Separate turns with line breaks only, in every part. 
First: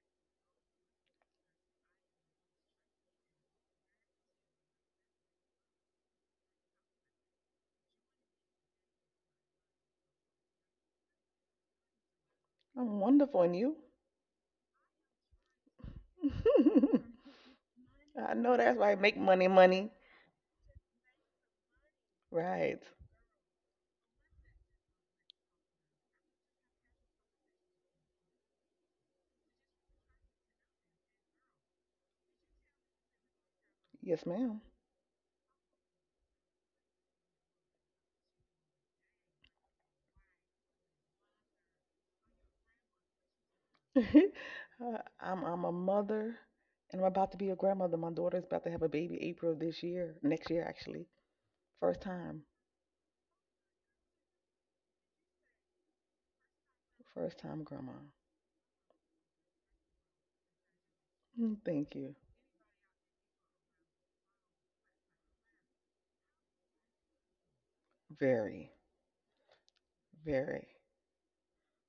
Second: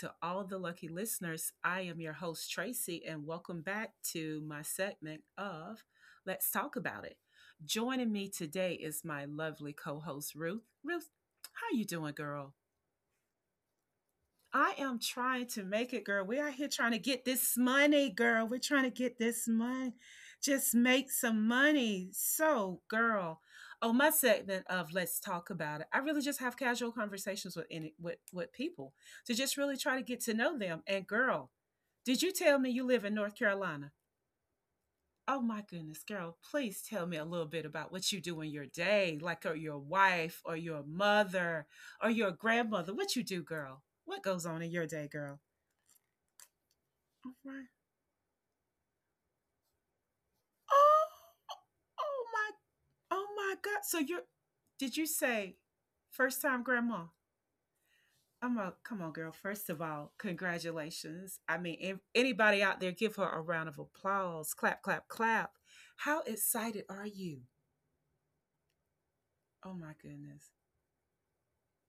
to all the lucky listeners. I am your host, Tracy, and welcome back to my segment of Let's Talk About It. Joining me today is my lovely co host, Ruth. Ruth, how you doing, girl?
I'm wonderful, and you?
I am trying to make it, girl. We are here trying to get this money,
I
girl.
know
We're
that's
trying to
right. Make
get this
money, money.
money. Just make some money. So,
Right.
girl, on my segment of let's talk about it, I really just have casual conversations with any with people to just really try to get to know them. And girl, did you tell me you live in North Carolina?
Yes, ma'am.
Oh my goodness, girl, please tell me a little bit about what you do in your day, like or your wife or your mother or your grandmother. What you do, girl? What goes on in your day, girl?
I'm a mother, and I'm about
All
to be a
right.
grandmother. My daughter's about to have a baby April of this year, next year actually.
Oh,
First
oh
time,
my, oh my God. So you're, did you say first time grandma?
first time grandma.
I'm a, come on, girl. First of all, congratulations. I mean,
Thank
if
you.
anybody out there, give her a round of applause. Clap, clap, clap. How excited are you?
Very,
Oh my goodness.
very.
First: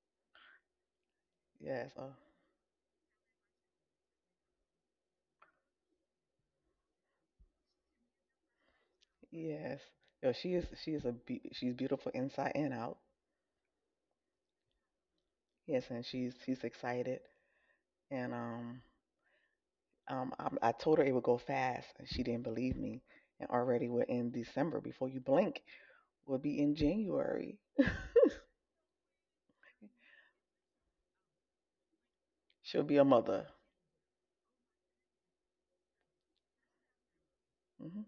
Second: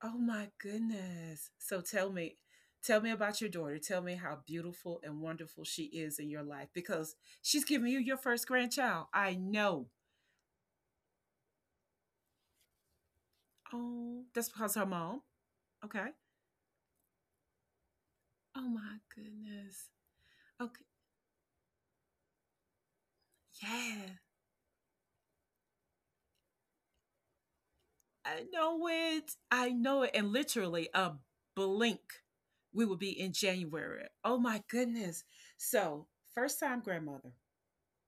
Oh my goodness. So
Yes. Uh,
tell me about your daughter. Tell me how beautiful and wonderful she is in your life because she's giving you your first grandchild. I
yes.
know.
Yo, she's beautiful inside and out.
Oh, that's because her mom.
Yes, and
Okay.
she's excited, and
Oh
um.
my goodness.
I
Okay.
told her it would go fast, and she didn't believe me. And already we're
Yeah.
in December. Before you blink, we'll be in January.
I know it. I know it. And literally a blink,
She'll
we will
be a
be in
mother.
January. Oh my goodness. So, first time grandmother.
hmm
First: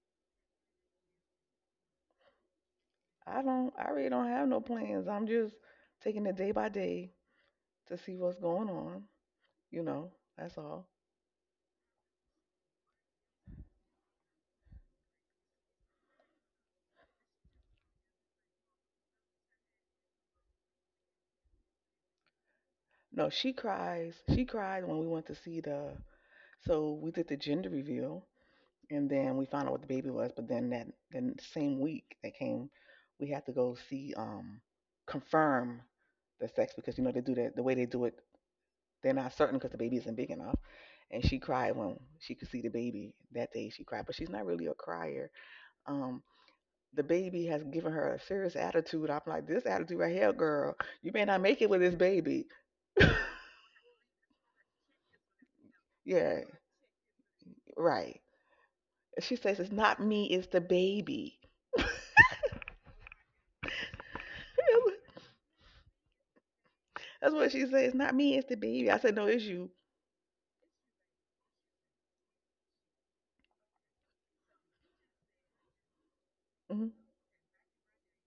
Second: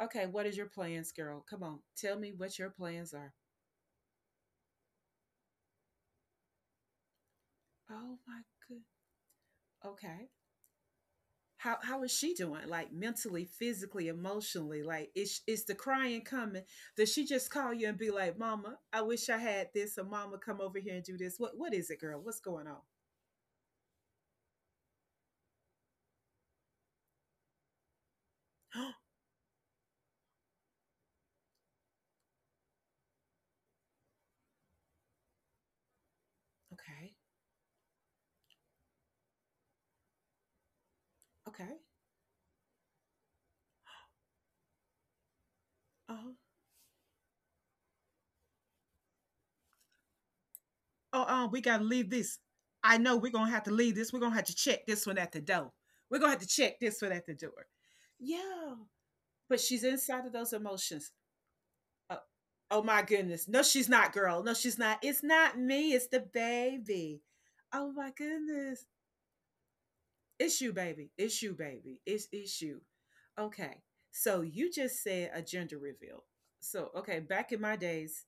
Okay. What is your plans, girl? Come on. Tell me what your plans are.
I don't. I really don't have no plans. I'm just taking it day by day to see
Oh
what's
my
going
good.
on. You know,
Okay.
that's all.
How is she doing, like, mentally, physically, emotionally? Like, is the crying coming? Does she just call you and be like, mama, I wish I had this, or mama, come over here and do this? What is it, girl? What's going on?
No, she cries. She cried when we went to see the. So we did the gender reveal, and then we found out what the baby was, but then that the same week that came, we had to go see confirm the sex because you know
Okay.
they do that the way they do it, they're not certain because the baby isn't big enough. And she cried
Okay.
when she could see the baby that day. She cried, but she's not really a crier. Um,
Uh-huh.
the baby has given her a serious attitude. I'm like, this attitude right here, girl, you may
Oh,
not
oh,
make
we
it with
gotta
this
leave this.
baby.
I know, we're gonna have to leave this. We're gonna have to check this one at the door. We're gonna
Yeah,
have to check this one at the door.
right.
Yeah,
She says
but
it's
she's
not
inside
me,
of
it's
those
the
emotions.
baby.
Oh, oh my goodness. No, she's not, girl. No, she's not. It's not me. It's the baby.
That's what she said.
Oh
It's
my
not me, it's the
goodness.
baby. I said, no, it's you.
It's you, baby. It's you, baby. It's you. Okay. So you just said a gender reveal. So
hmm
okay, back in my days,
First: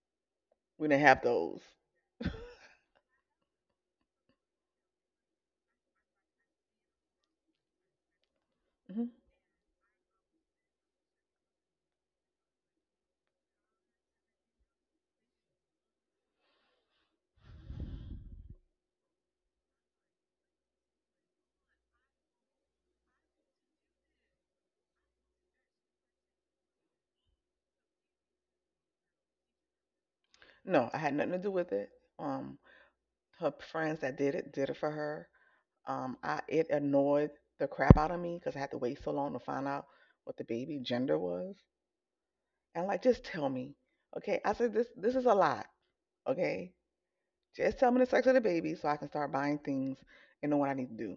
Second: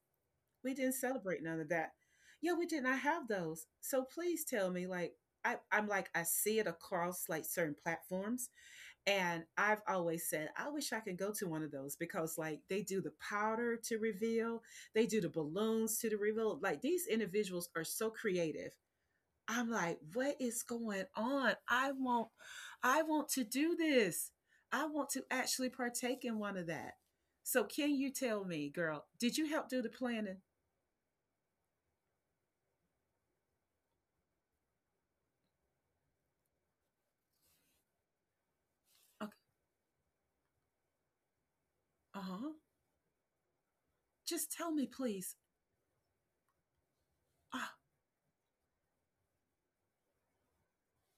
we
We
didn't
didn't have
celebrate none
those.
of that. Yeah, we did not have those. So please tell me, like, I'm like I see it across like certain platforms,
hmm
and I've always said, I wish I could go to one of those because, like, they do the powder to reveal, they do the balloons to the reveal. Like, these individuals are so creative. I'm like, what is going on? I want to do this. I want to actually partake in one of that. So, can you tell me, girl, did you help do the planning?
No, I had nothing to do with it. Um, Her friends that did it for her. I it annoyed the crap out of me because I had to wait so long
Okay.
to find out what the baby gender was.
Uh huh.
And like, just tell me, okay?
Just
I
tell
said
me,
this is a
please.
lot, okay?
Ah,
Just tell me the sex of the baby so I can start buying things and know what I need to do.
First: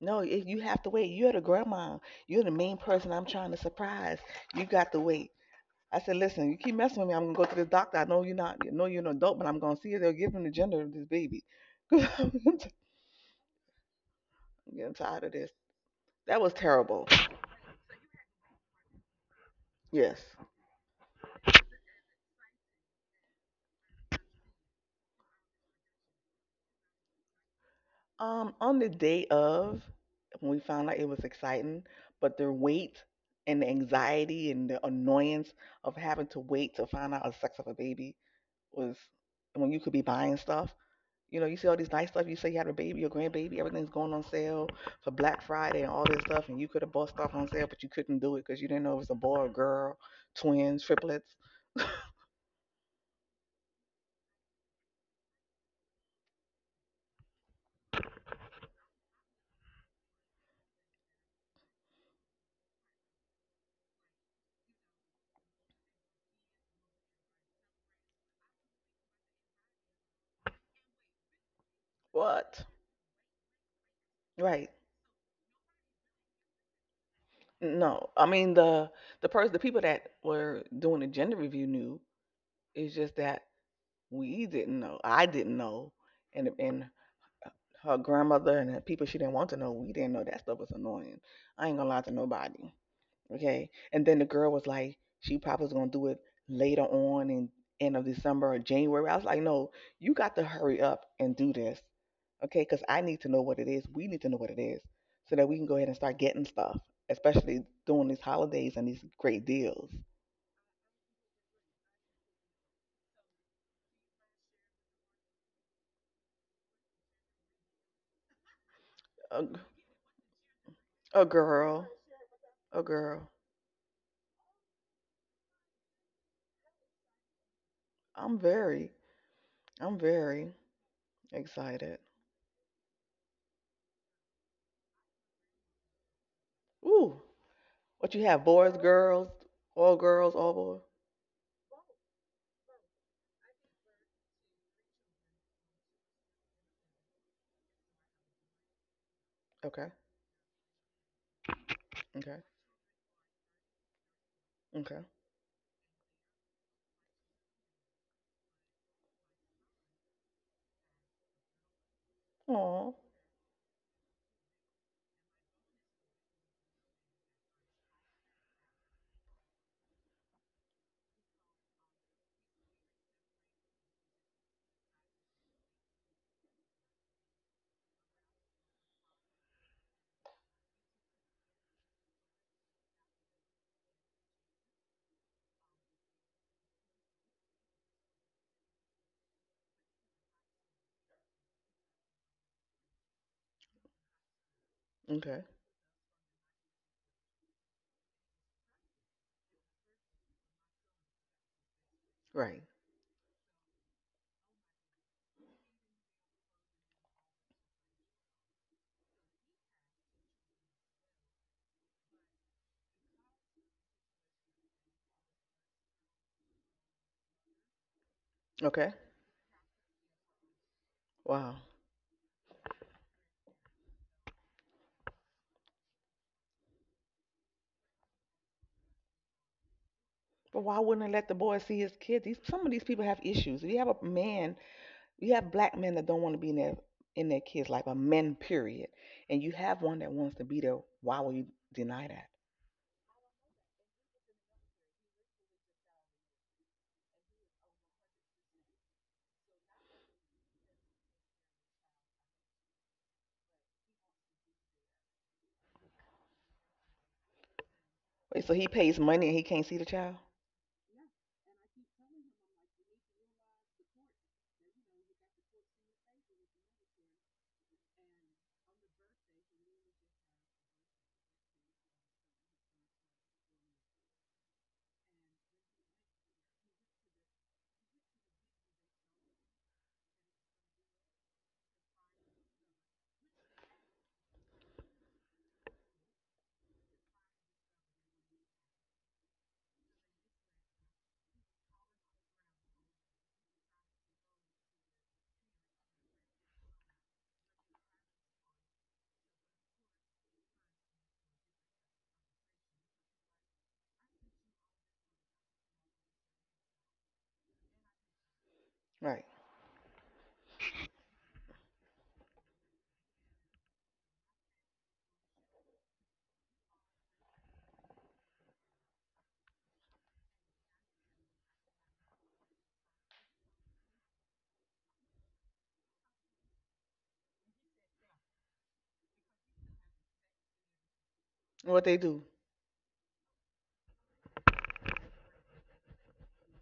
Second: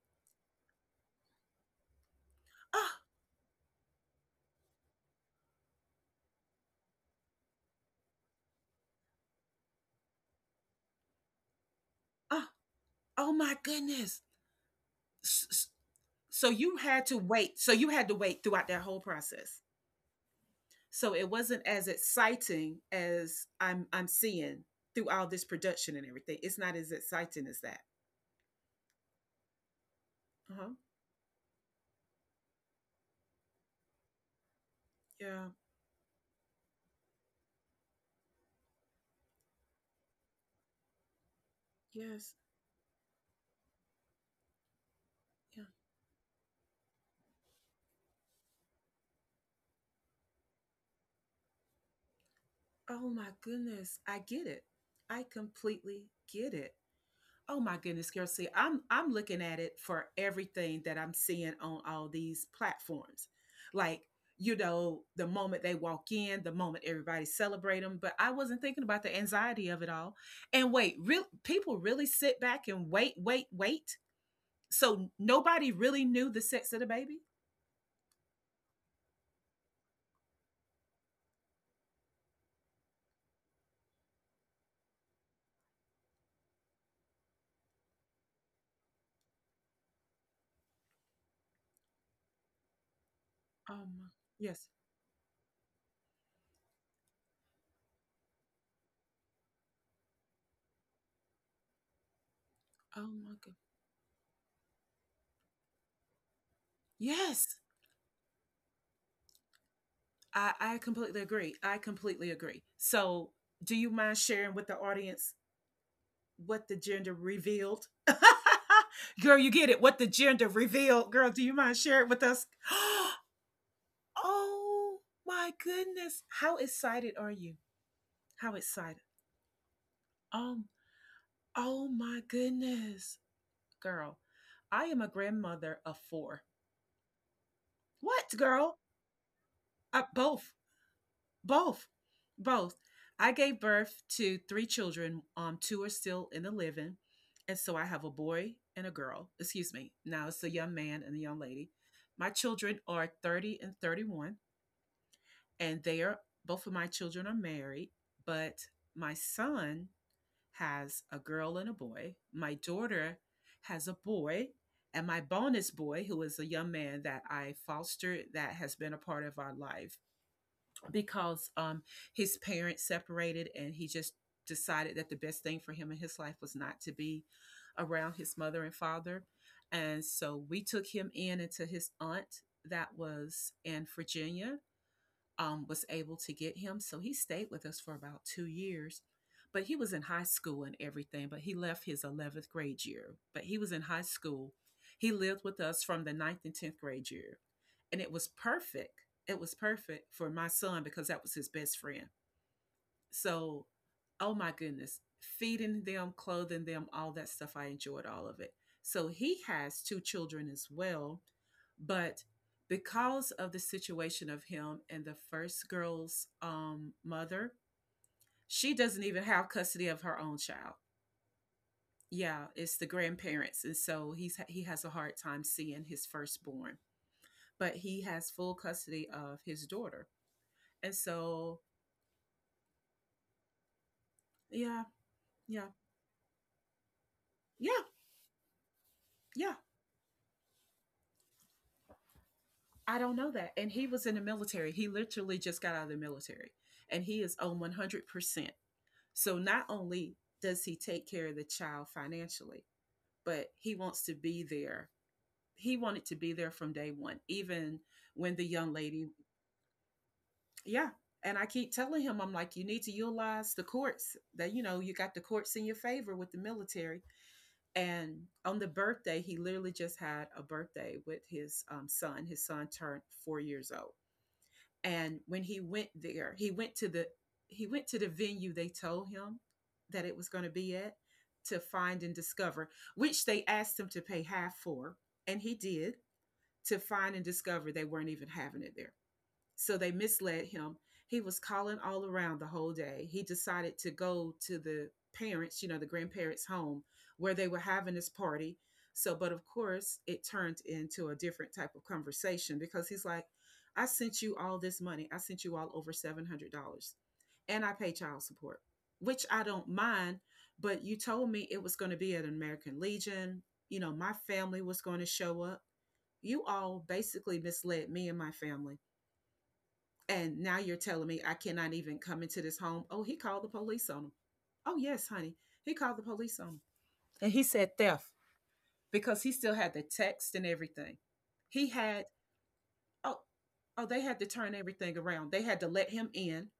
No, you have to wait. You're the grandma. You're the main
ah,
person I'm trying to surprise. You got to wait. I said, listen, you keep messing with me, I'm gonna go to the doctor. I know you're not, I know you're an adult, but I'm gonna see you. They'll give him the gender of this baby. 'Cause I'm
ah. Oh my goodness.
getting tired of this.
s-
That
so
was
you had
terrible.
to wait. So you had to wait throughout that whole process,
Yes.
so it wasn't as exciting as I'm seeing. Through all this production and everything, it's not as exciting as that.
On the day of, when we
Uh-huh.
found out it was exciting, but the wait and the anxiety and the
Yeah.
annoyance of having to wait to find out the sex of a baby was when you could be buying stuff. You know, you see all these nice stuff.
Yes.
You say you have a baby, your grandbaby, everything's going on sale for Black
Yeah.
Friday and all this stuff, and you could have bought stuff on sale, but you couldn't do it because you didn't know it was a boy or girl, twins, triplets.
Oh my goodness, I get it. I completely get it. Oh my goodness, girl. See, I'm looking at it for everything that I'm seeing on all these platforms. Like, you know, the moment they walk in, the moment everybody celebrate them. But I wasn't thinking about the anxiety of it all. And wait, real people really sit
What?
back and wait, wait, wait.
Right.
So nobody really knew the sex of the baby.
No. I mean the person the people that were doing the gender review knew. It's just that we didn't know. I didn't know. And her grandmother and the people she didn't want to know, we didn't know that stuff was annoying. I ain't gonna lie to nobody. Okay.
Oh
And
my,
then the girl was
yes.
like, she probably was gonna do it later on in end of December or January. I was like, no, you got to hurry up and do this. Okay, because I
Oh
need to
my
know
god.
what it is. We need to know what it is so that we can go ahead and start getting stuff,
Yes.
especially during these holidays and these great deals.
I completely agree. I completely agree. So, do you mind sharing with the audience what the gender revealed. Girl,
A
you get it. What the gender revealed.
a
Girl, do you mind
girl,
sharing with us?
a girl.
Oh my goodness. How excited are you?
I'm
How
very,
excited?
I'm very
Um, oh
excited.
my goodness. Girl, I am a grandmother of four.
Ooh, what you
What,
have? Boys,
girl?
girls, all
Both.
boys.
Both, both. I gave birth to three children. Two are still in the living, and so I have a boy and a girl. Excuse
Okay,
me. Now it's a young man and a young lady. My
okay,
children are 30 and 31,
okay.
and they are both of my children are married. But my son has a girl and a boy. My
Aw,
daughter has a boy, and my bonus boy, who is a young man that I fostered, that has been a part of our life because his parents separated and he just decided that the best thing for him in his life was not to be around his mother and father. And so we took him in into his aunt that was in Virginia was able to get him. So he stayed with us for about 2 years. But he was in high school and everything, but he left his 11th grade year. But he was in high school. He
okay,
lived with us from the ninth and 10th grade year. And it was perfect. It was perfect for my son because that was his best friend.
right.
So, oh my goodness, feeding them, clothing them, all that stuff. I enjoyed all of it. So he has two children as well, but because of the situation of him and the first girl's mother, she
Okay.
doesn't even have custody of her own child.
Wow.
Yeah, it's the grandparents, and so he has a hard time seeing his firstborn, but he has full custody of his daughter,
But why
and
wouldn't I let the boy
so
see his kids? These some of these people have issues. We have a man,
yeah,
we have
yeah,
black men that don't want to be in their kids'
yeah,
life, a men period. And you
yeah.
have one that wants to be there. Why will you deny that?
I don't know that. And he was in the military. He literally just got out of the military and he is on 100%. So not only does he take care of the child financially, but he wants to be there. He wanted to be there from day one, even when
Wait,
the
so he
young
pays
lady,
money and he can't see the child?
yeah. And I keep telling him, I'm like, you need to utilize the courts that, you know, you got the courts in your favor with the military. And on the birthday, he literally just had a birthday with his son. His son turned 4 years old. And when he went there, he went to the he went to the venue they told him that it was going to be at to find and discover, which they asked him to pay half for, and he did to find and discover they weren't even having it there. So they misled him. He was calling all around the whole day. He decided to go to the parents, you know, the grandparents' home where they were having this party. So, but of course, it turned into a different type of conversation because he's like, I sent you all this money. I sent you all over $700 and I pay child support,
Right.
which I don't mind. But you told me it was going to be at an American Legion. You know, my family was going to show up. You all basically misled me and my family. And now you're telling me I cannot even come into this home. Oh, he called the police on him. Oh, yes, honey. He called the police on him. And he said theft because he still had the text and everything. He
And what they
had,
do?
oh, oh, they had to turn everything around. They had to let him in.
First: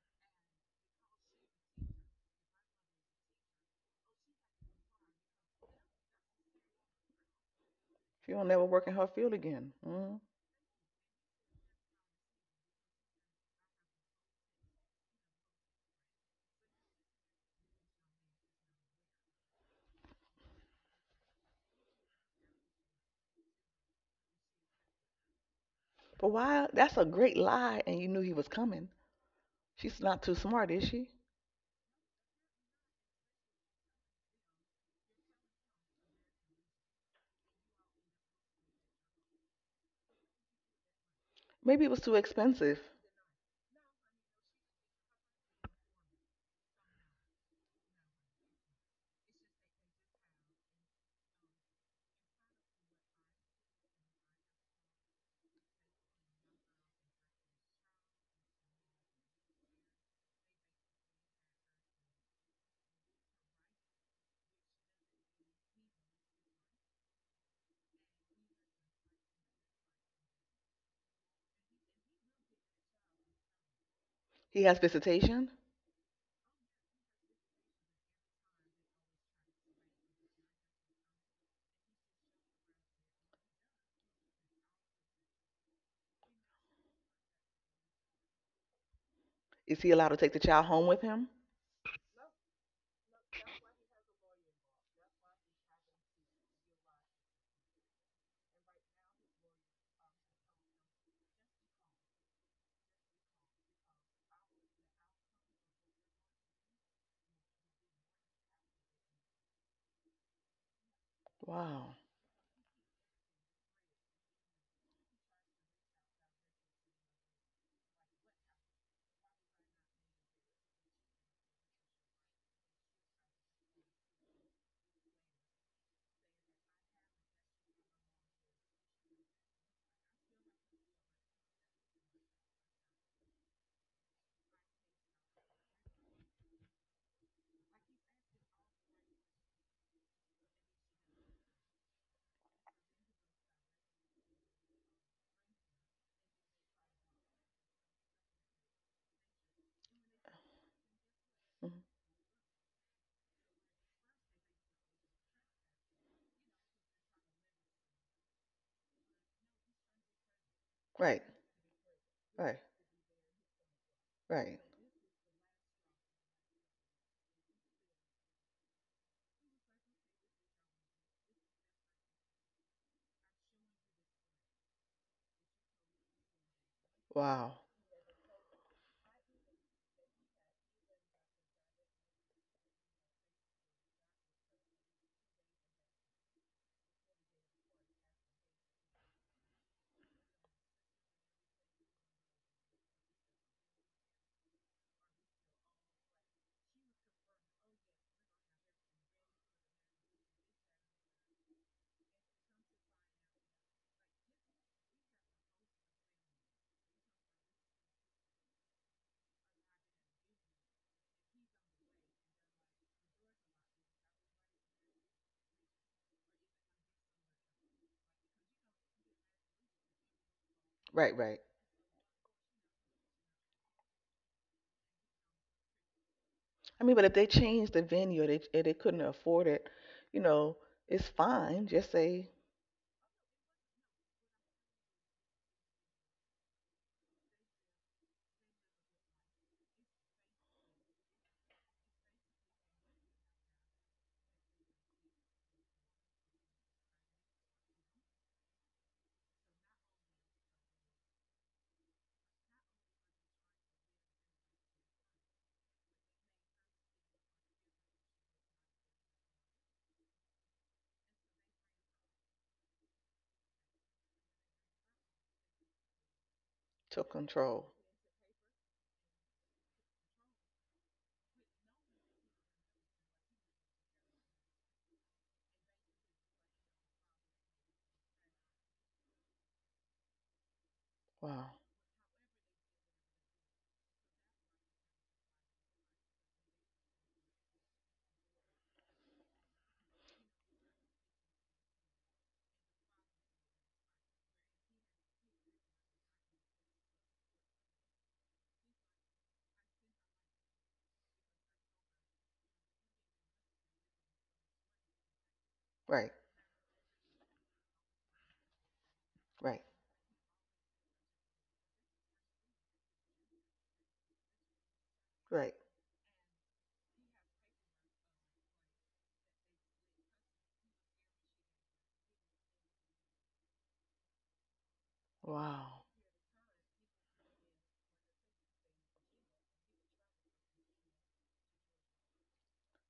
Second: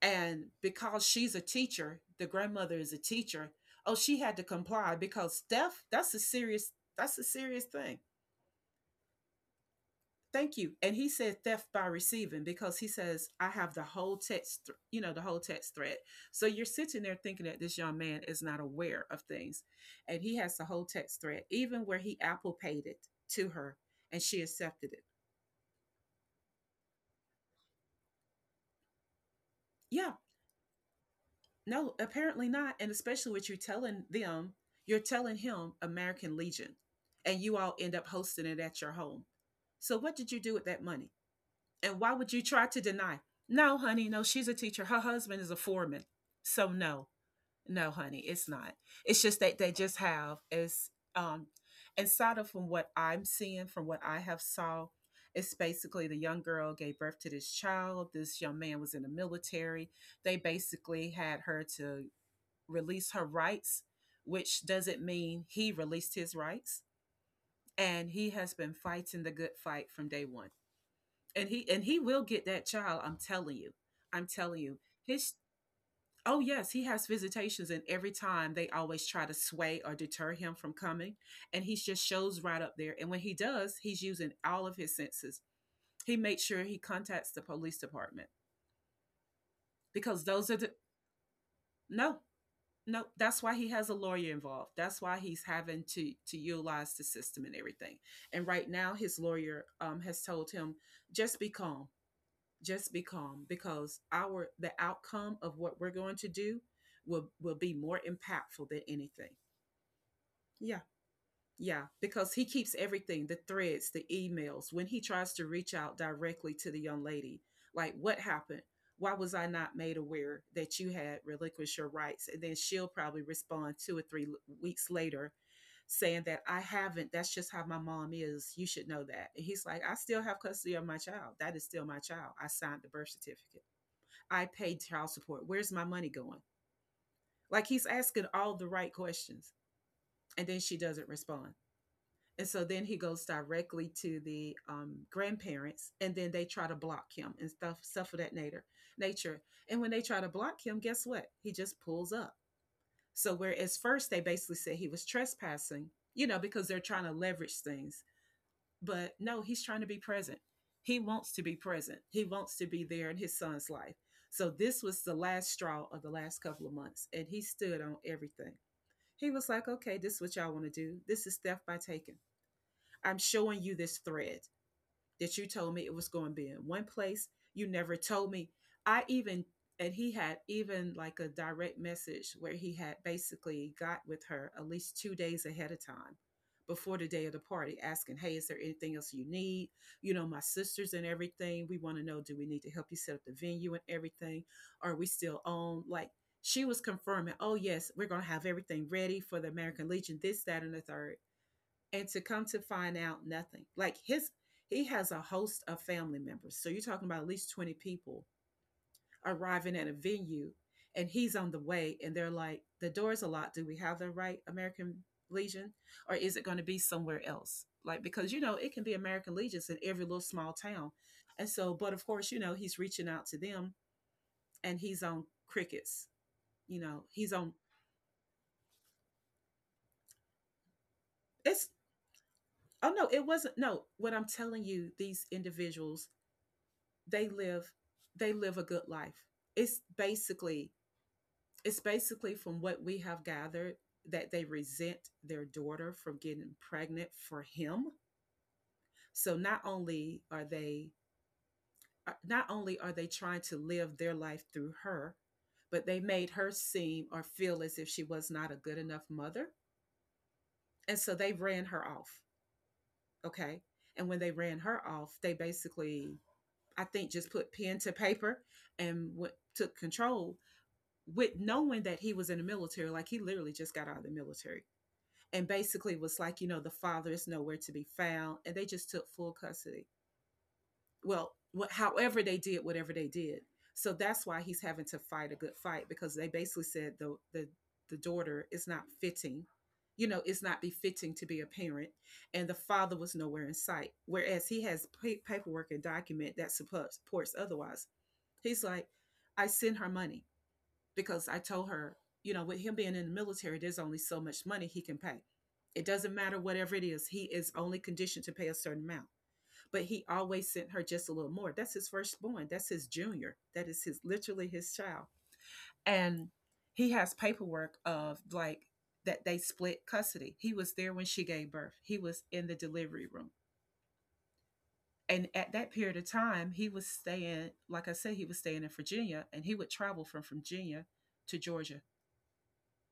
And because she's a teacher, the grandmother is a teacher. Oh, she had to comply because theft, that's a serious thing.
She will never work in her field again. Mm.
Thank you. And he said theft by receiving because he says I have the whole text you know, the whole text thread. So you're sitting there thinking that this young man is not aware of things, and he has the whole text thread, even where he apple paid it to her and she accepted it.
But why? That's a great lie, and you knew he was coming. She's
Yeah,
not too smart, is she?
no, apparently not. And especially what you're telling them, you're telling him American Legion, and you all end up hosting it at your home. So what did you do with that money?
Maybe it
And
was
why
too
would you try
expensive.
to deny? No, honey, no, she's a teacher. Her husband is a foreman. So no, no, honey, it's not. It's just that they just have is inside of, from what I'm seeing, from what I have saw, it's basically the young girl gave birth to this child. This young man was in the military. They basically had her to release her rights, which doesn't mean he released his rights. And he has been fighting the good fight from day one, and he will get that child. I'm telling you, I'm telling
He
you.
has
His
visitation.
Oh yes, he has visitations, and every time they always try to sway or deter him from coming, and he just shows right up there. And when he does, he's using all of his senses. He makes sure he contacts the police department
Is he allowed to
because
take the
those are
child
the
home with him?
no no. That's why he has a lawyer involved. That's why he's having to utilize the system and everything. And right now his lawyer has told him, just be calm, just be calm because our the outcome of what we're going to do will be more impactful than anything. Yeah. Yeah,
Wow.
because he keeps everything, the threads, the emails. When he tries to reach out directly to the young lady, like, what happened? Why was I not made aware that you had relinquished your rights? And then she'll probably respond 2 or 3 weeks later saying that I haven't, that's just how my mom is, you should know that. And he's like, I still have custody of my child. That is still my child. I signed the birth certificate. I paid child support. Where's my money going? Like, he's asking all the right questions. And then she doesn't respond. And so then he goes directly to the grandparents, and then they try to block him and stuff of that nature. And when they try to block him, guess what? He
Mhm.
just pulls up. So whereas first they basically said he was trespassing, you know, because they're trying to leverage things. But no, he's trying to be present. He
Right.
wants to be present. He wants
Right,
to be there in his son's life. So
right.
this was the last straw of the last couple of months, and he stood on everything. He was like, okay, this is what y'all want to do. This is theft by taking. I'm showing you this thread that you told me it was going to be in one place.
Wow.
You never told me. I even, and he had even like a direct message where he had basically got with her at least 2 days ahead of time before the day of the party, asking, hey, is there anything else you need? You know, my sisters and everything, we want to know, do we need to help you set up the venue and everything? Are we still on? Like, she was confirming, oh yes, we're going to have everything ready for the American Legion, this, that, and the third. And to come to find out, nothing. Like his He has a host of family members, so you're talking about at least 20 people arriving at a venue, and he's on the way. And they're like, the door's a locked, do we have the right American Legion, or is it going to be somewhere else? Like, because, you know, it can be American Legions in every little small town.
Right, right.
And so, but of course, you know, he's reaching out to them and he's on crickets. You
I mean,
know,
but if they
he's on
change the venue they, and they couldn't afford it, you know, it's fine.
it's
Just say
oh no, it wasn't, no. What I'm telling you, these individuals, they live they live a good life. It's basically it's basically, from what we have gathered, that they resent their daughter from getting pregnant for him. So not only are they not only are they trying to live their life through her, but they made her seem or feel as if she was not a good enough mother. And so they ran her off. Okay. And when they ran her off, they basically, I
took
think, just put
control.
pen to paper and went, took control, with knowing that he was in the military. Like, he literally just got out of the military, and basically was like, you know, the father is nowhere to be found. And they just took full custody. Well,
Wow.
wh- however they did, whatever they did. So that's why he's having to fight a good fight, because they basically said the daughter is not fitting, you know, it's not befitting to be a parent. And the father was nowhere in sight. Whereas he has pa- paperwork and document that supports otherwise. He's like, I send her money because I told her, you know, with him being in the military, there's only so much money he can pay. It
Right,
doesn't matter whatever it is, he is only conditioned to pay a certain amount.
right,
But he always sent her just a little more. That's his firstborn. That's his junior. That is his, literally, his child.
right.
And he has paperwork of like that they split custody. He was there when she gave birth. He was in the delivery room. And at that
Wow.
period of time, he was staying, like I said, he was staying in Virginia, and he would travel from Virginia to Georgia.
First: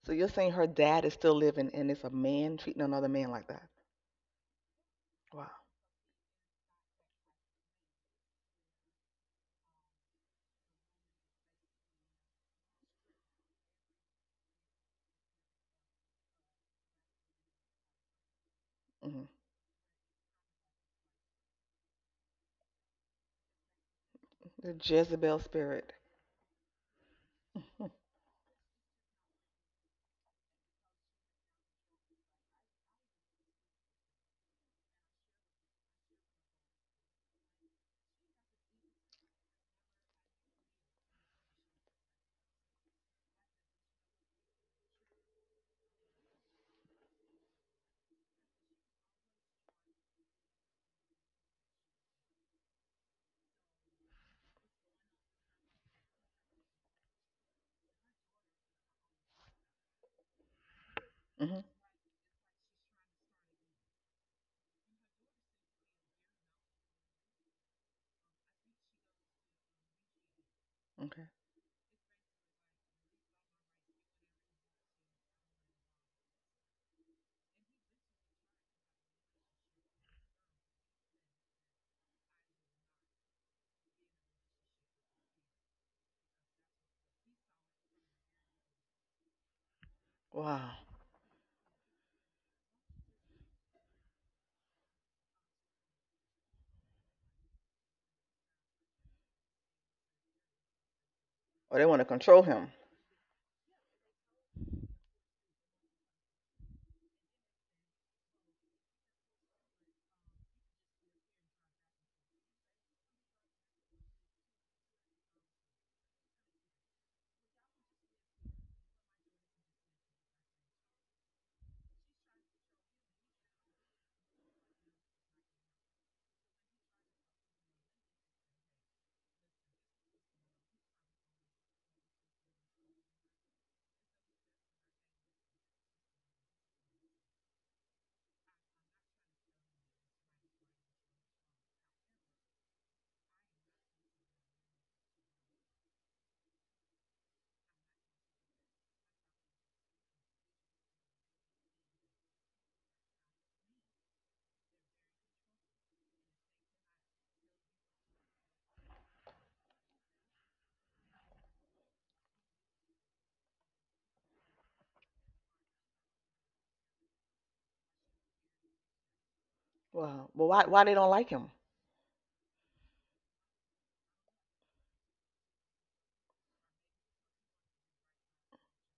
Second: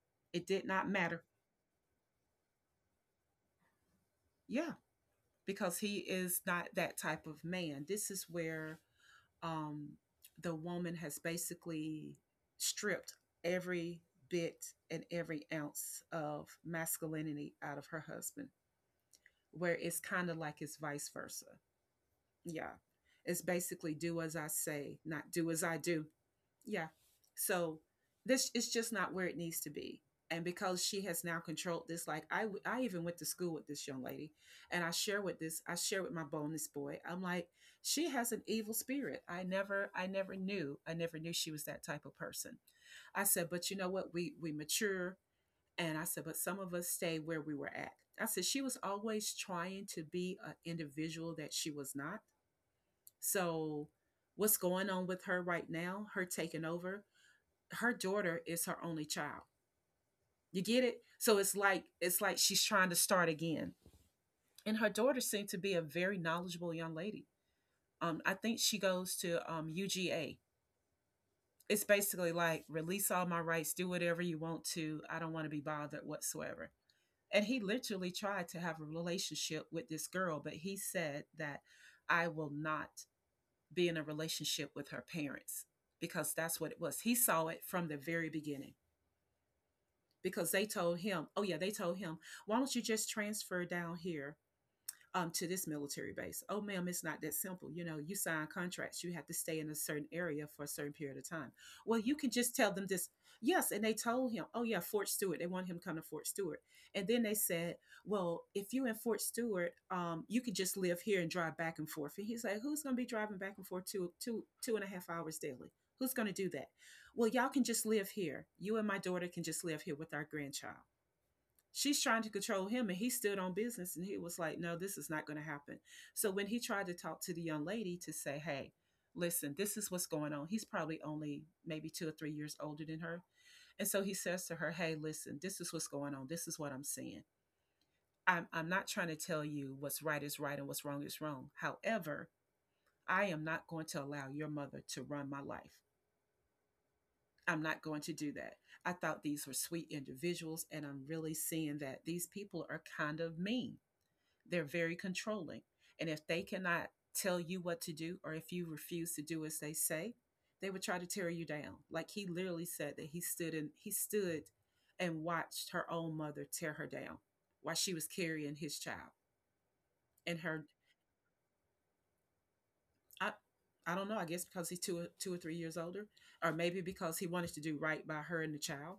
So you're
It
saying
did
her
not
dad is
matter.
still living and it's a man treating another man like that?
Yeah,
Wow.
because he is not that type of man. This is where um, the woman has basically stripped every bit and every ounce of masculinity out of her husband,
hmm
where it's kind of like it's vice versa. Yeah. It's basically do as I
The
say, not
Jezebel
do as I
spirit.
do. Yeah. So
Hmm.
this is just not where it needs to be. And because she has now controlled this, like I even went to school with this young lady, and I share with my bonus boy. I'm like, she has an evil spirit. I never knew she was that type of person. I said, but you know what? We mature, and I said, but some of us stay where we were at. I said she was always trying to be an individual that she was not. So, what's going on with her right now? Her taking over, her daughter is her only child. You get it? So it's
Mm-hmm.
like, it's like she's trying to start again. And her daughter seemed to be a very knowledgeable young lady. I think she goes to UGA.
Okay.
It's basically like, release all my rights, do whatever you want to. I don't want to be bothered whatsoever. And he literally tried to have a relationship with this girl, but he said that I will not be in a relationship with her parents, because that's what it was. He saw it from the very beginning. Because they
Wow.
told him, oh yeah, they told him, why don't you just transfer down here, to this military base? Oh, ma'am, it's not that simple. You know, you sign contracts, you have to stay in a certain area for a certain period of time.
Or they want
Well,
to
you can
control
just
him.
tell them this. Yes. And they told him, oh yeah, Fort Stewart. They want him to come to Fort Stewart. And then they said, well, if you're in Fort Stewart, you could just live here and drive back and forth. And he's like, who's going to be driving back and forth two and a half hours daily? Who's going to do that? Well, y'all can just live here. You and my daughter can just live here with our grandchild. She's trying to control him, and he stood on business, and he was like, no, this is not going to happen. So when he tried to talk to the young lady to say, hey, listen, this is what's going on. He's probably only maybe 2 or 3 years older than her. And so he says to her, hey, listen, this is what's going on, this is what I'm seeing. I'm not trying to tell you what's right is right and what's wrong is wrong, however, I am not going to allow your mother to run my life. I'm not going to do that. I thought these were sweet individuals, and I'm really seeing that these people are kind of mean. They're very controlling. And if they cannot tell you what to do, or if you refuse to do as they say, they would try to tear you down. Like, he literally said that he stood and watched her own mother tear her down while she was carrying his child.
Wow.
And
Well,
her,
why they don't like him?
I, I don't know. I guess because he's 2 or 3 years older, or maybe because he wanted to do right by her and the child.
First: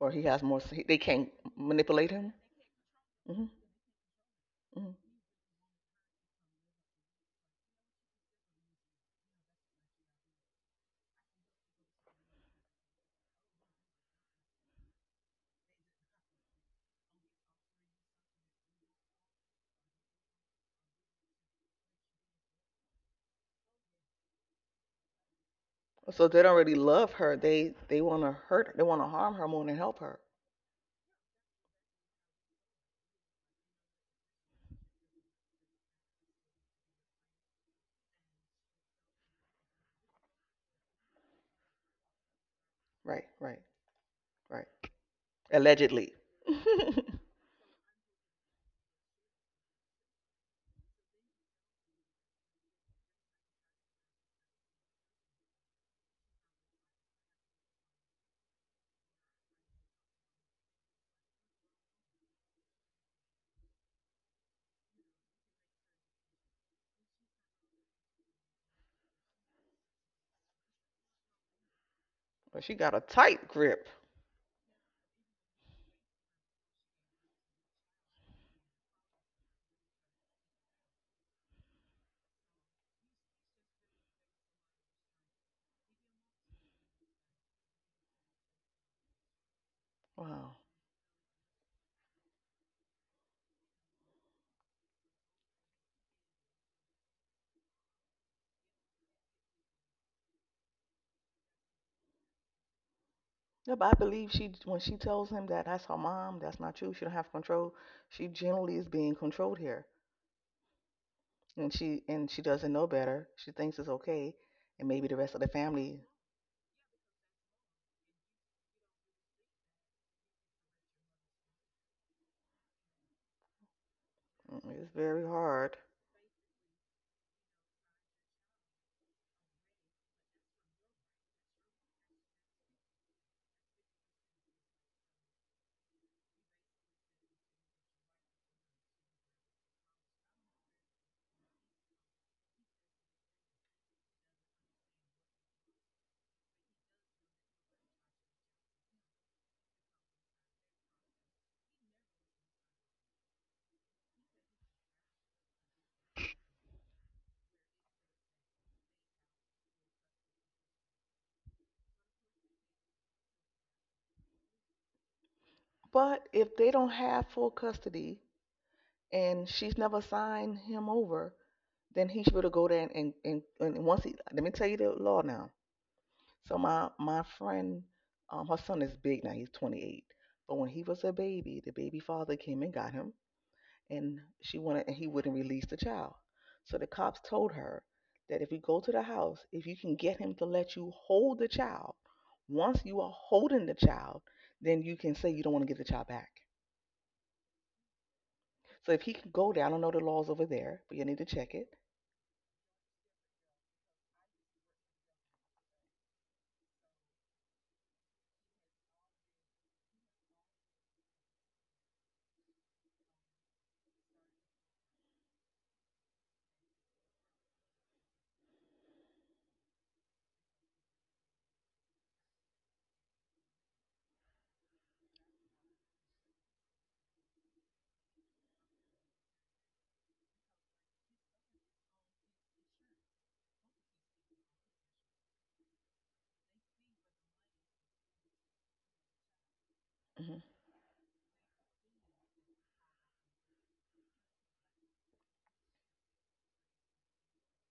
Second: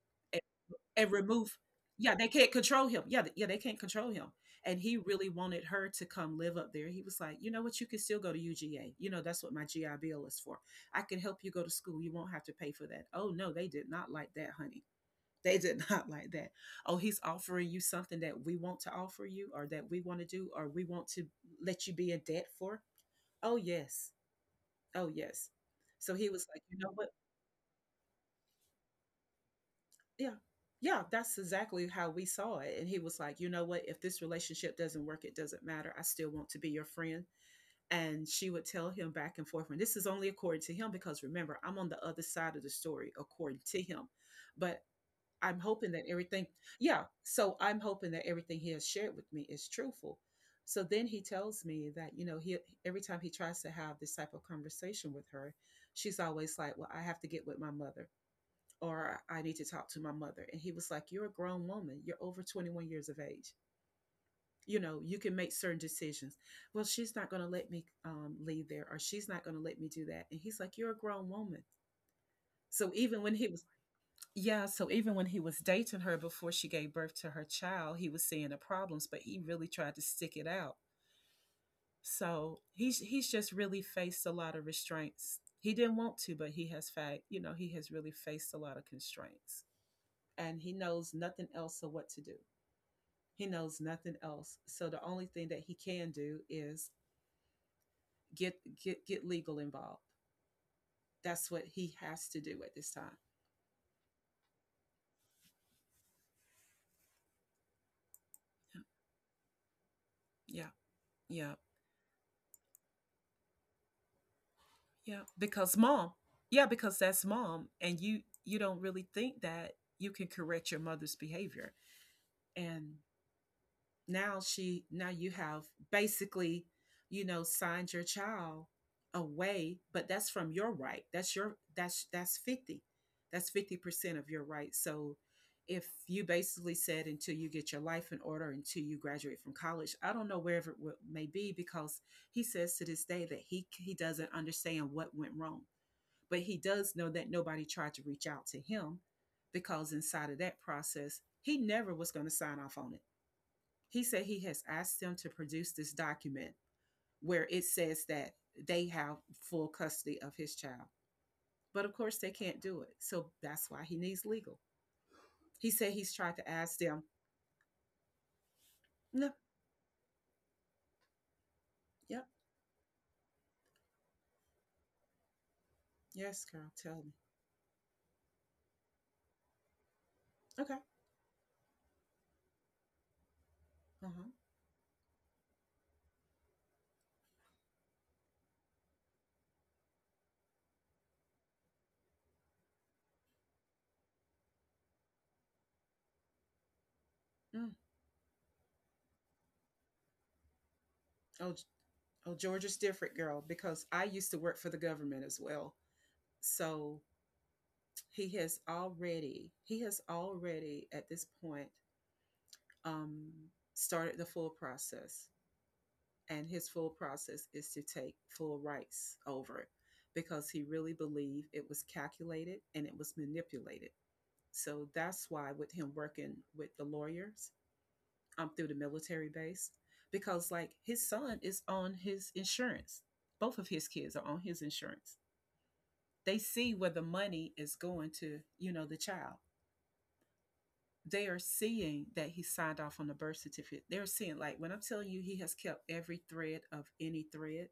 Or he has
And
more, they
and
can't
remove,
manipulate
yeah, they
him?
can't control him. Yeah,
Mm-hmm.
yeah, they can't control him. And
hmm
he really wanted her to come live up there. He was like, you know what? You can still go to UGA. You know, that's what my GI Bill is for. I can help you go to school, you won't have to pay for that. Oh no, they did not like that, honey. They did not like that. Oh, he's offering you something that we want to offer you, or that we want to do, or we want to let you be in debt for. Oh yes, oh yes. So
So
he
they
was
don't
like,
really
you know what?
love her. They want to hurt her. They want to harm her more than help her.
Yeah. Yeah, that's exactly how we saw it. And he was like, "You know what? If this relationship doesn't work, it doesn't matter. I still want to be your friend." And she would tell him back and forth, and this is only according to him because remember, I'm on the other side of the story
Right, right,
according to him.
right.
But I'm hoping that
Allegedly.
everything. Yeah, so I'm hoping that everything he has shared with me is truthful. So then he tells me that, you know, he every time he tries to have this type of conversation with her, she's always like, "Well, I have to get with my mother." Or I need to talk to my mother. And he was like, you're a grown woman. You're over 21 years of age. You know, you can make certain decisions. Well, she's not going to let me leave there, or she's not going to let me do that. And he's like, you're a grown woman.
But she
So
got a
even when
tight
he was,
grip.
yeah, so even when he was dating her before she gave birth to her child, he was seeing the problems, but he really tried to stick it out. So he's just really faced a lot of restraints. He didn't want to, but he has fact, you know, he has really faced a lot of constraints.
Wow.
And he knows nothing else of what to do. He knows nothing else. So the only thing that he can do is get get legal involved. That's what he has to do at this time.
Yeah, but I believe she when she tells him that that's her mom, that's not you. She don't have control. She generally is being controlled here,
Yeah, yeah,
and she doesn't know better. She thinks it's okay, and maybe the
yeah.
rest of the
Because
family.
mom, yeah, because that's mom, and you don't really think that you can correct your mother's behavior. And now
Mm,
she
it's
now
very
you have
hard.
basically, you know, signed your child away, but that's from your right, that's your, that's 50, that's 50% of your right. So if you basically said until you get your life in order, until you graduate from college, I don't know, wherever may be, because he says to this day that he doesn't understand what went wrong, but he does know that nobody tried to reach out to him because inside of that process he never was going to sign off on it. He said he has asked them to produce this document where it says that they have full custody of his child. But of course, they can't do it. So that's why he needs legal. He said he's
But
tried to
if they
ask
don't
them,
have full custody
no,
and she's never signed him over, then he
yep,
should able to go there and once he let me tell you the law now.
yes,
So
girl,
my
tell me.
my friend, her son is big now. He's 28. But when
Okay.
he was a baby, the baby father came and got him,
Uh
and
huh.
she wanted and he wouldn't release the child. So the cops told her that if you go to the house, if you can get him to let you hold the child, once you are holding the child, then you can say you don't want to give the child back.
Mm.
So if he can go there, I don't know the laws over there, but you need to
Oh,
check it.
oh, Georgia's different, girl, because I used to work for the government as well. So he has already at this point um, started the full process. And his full process is to take full rights over it because he really believed it was calculated and it was manipulated. So that's why with him working with the lawyers through the military base, because like his son is on his insurance. Both of his kids are on his insurance. They see where the money is going to, you know, the child.
hmm
They are seeing that he signed off on the birth certificate. They're seeing, like, when I'm telling you he has kept every thread of any thread.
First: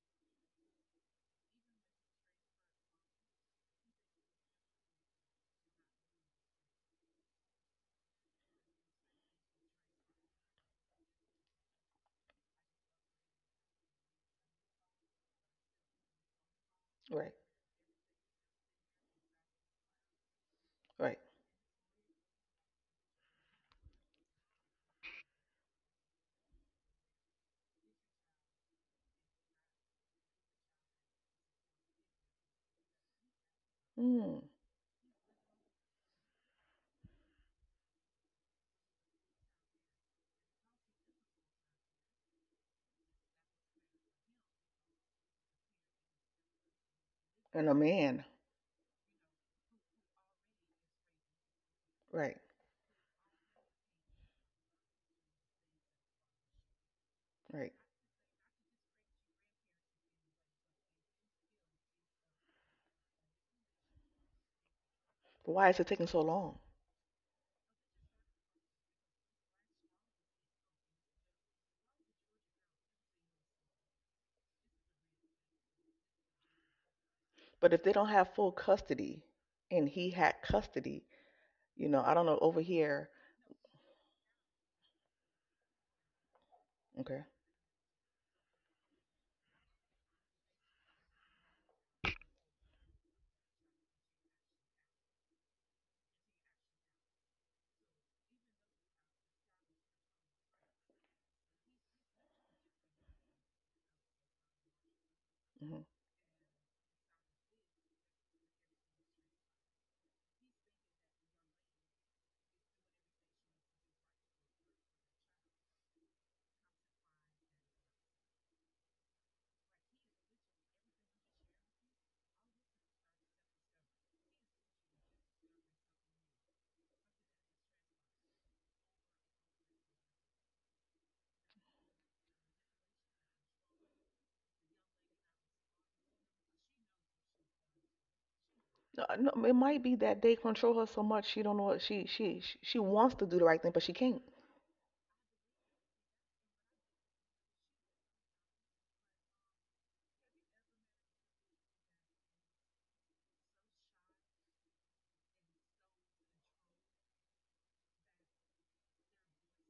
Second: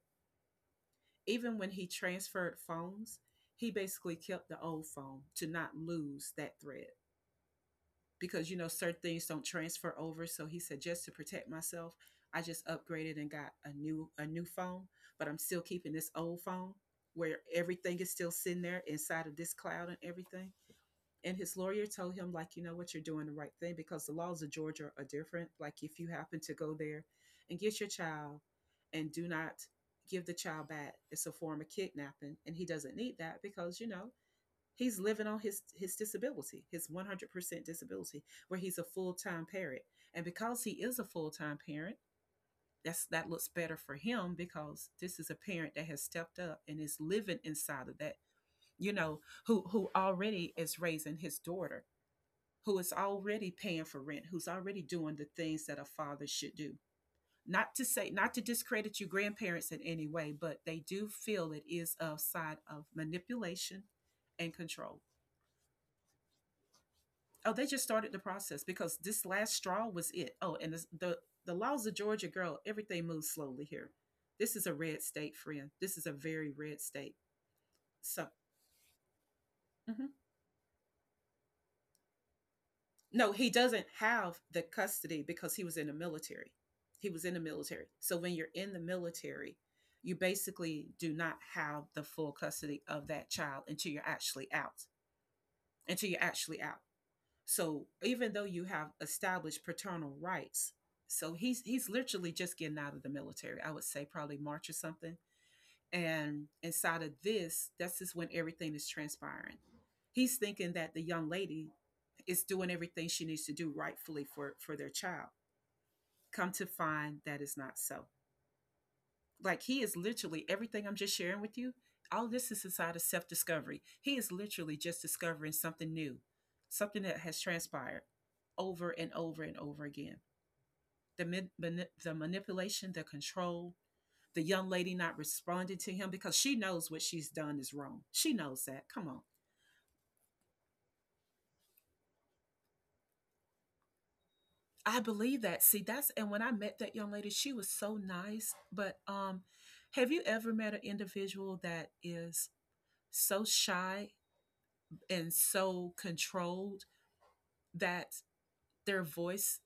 Even when he transferred phones, he basically kept the old phone to not lose that thread because you know certain things don't transfer over. So he said just to protect myself, I just upgraded and got a new phone, but I'm still keeping this old phone
Right,
where everything is still sitting there inside of this cloud and everything.
right.
And his lawyer told him, like, you know what, you're doing the right thing because the laws of Georgia are different. Like, if you happen to go there and get your child and do not give the child back, it's a form of kidnapping. And he doesn't need that because, you know,
Mm.
he's living on his disability, his 100% disability, where he's a full time parent. And because he is a full time parent, that looks better for him because this is a parent that has stepped up and is living
And a
inside of that,
man.
you know, who already is raising his daughter,
Right,
who is already paying for rent, who's already doing the things that a father should do.
right.
Not to say, not to discredit your grandparents in any way, but they do feel it is a side of manipulation and control.
But why is it taking so long?
Oh, they just started the process because this last straw was it. Oh, and this, the laws of Georgia, girl, everything moves slowly here. This is a red state, friend. This is a very red state.
But if they don't
So,
have full custody and he
mhm.
had custody, you know, I don't know, over here.
No, he doesn't have the custody because he was in the military. He
Okay.
was in the military. So when you're in the military, you basically do not have the full custody of that child until you're actually out. Until you're actually out. So even though you have established paternal rights, so he's literally just getting out of the military. I would say probably March or something.
hmm
And inside of this, that's just when everything is transpiring. He's thinking that the young lady is doing everything she needs to do rightfully for their child. Come to find that is not so. Like he is literally everything I'm just sharing with you. All this is inside of self discovery. He is literally just discovering something new, something that has transpired over and over and over again. The the manipulation, the control, the young lady not responding to him because she knows what she's done is wrong. She knows that.
No,
Come
I-
on.
no, it might be that they control her so much she don't know what she wants to do the right thing, but she can't.
I believe that. See, that's, and when I met that young lady, she was so nice. But have you ever met an individual that is so shy and so controlled that their voice,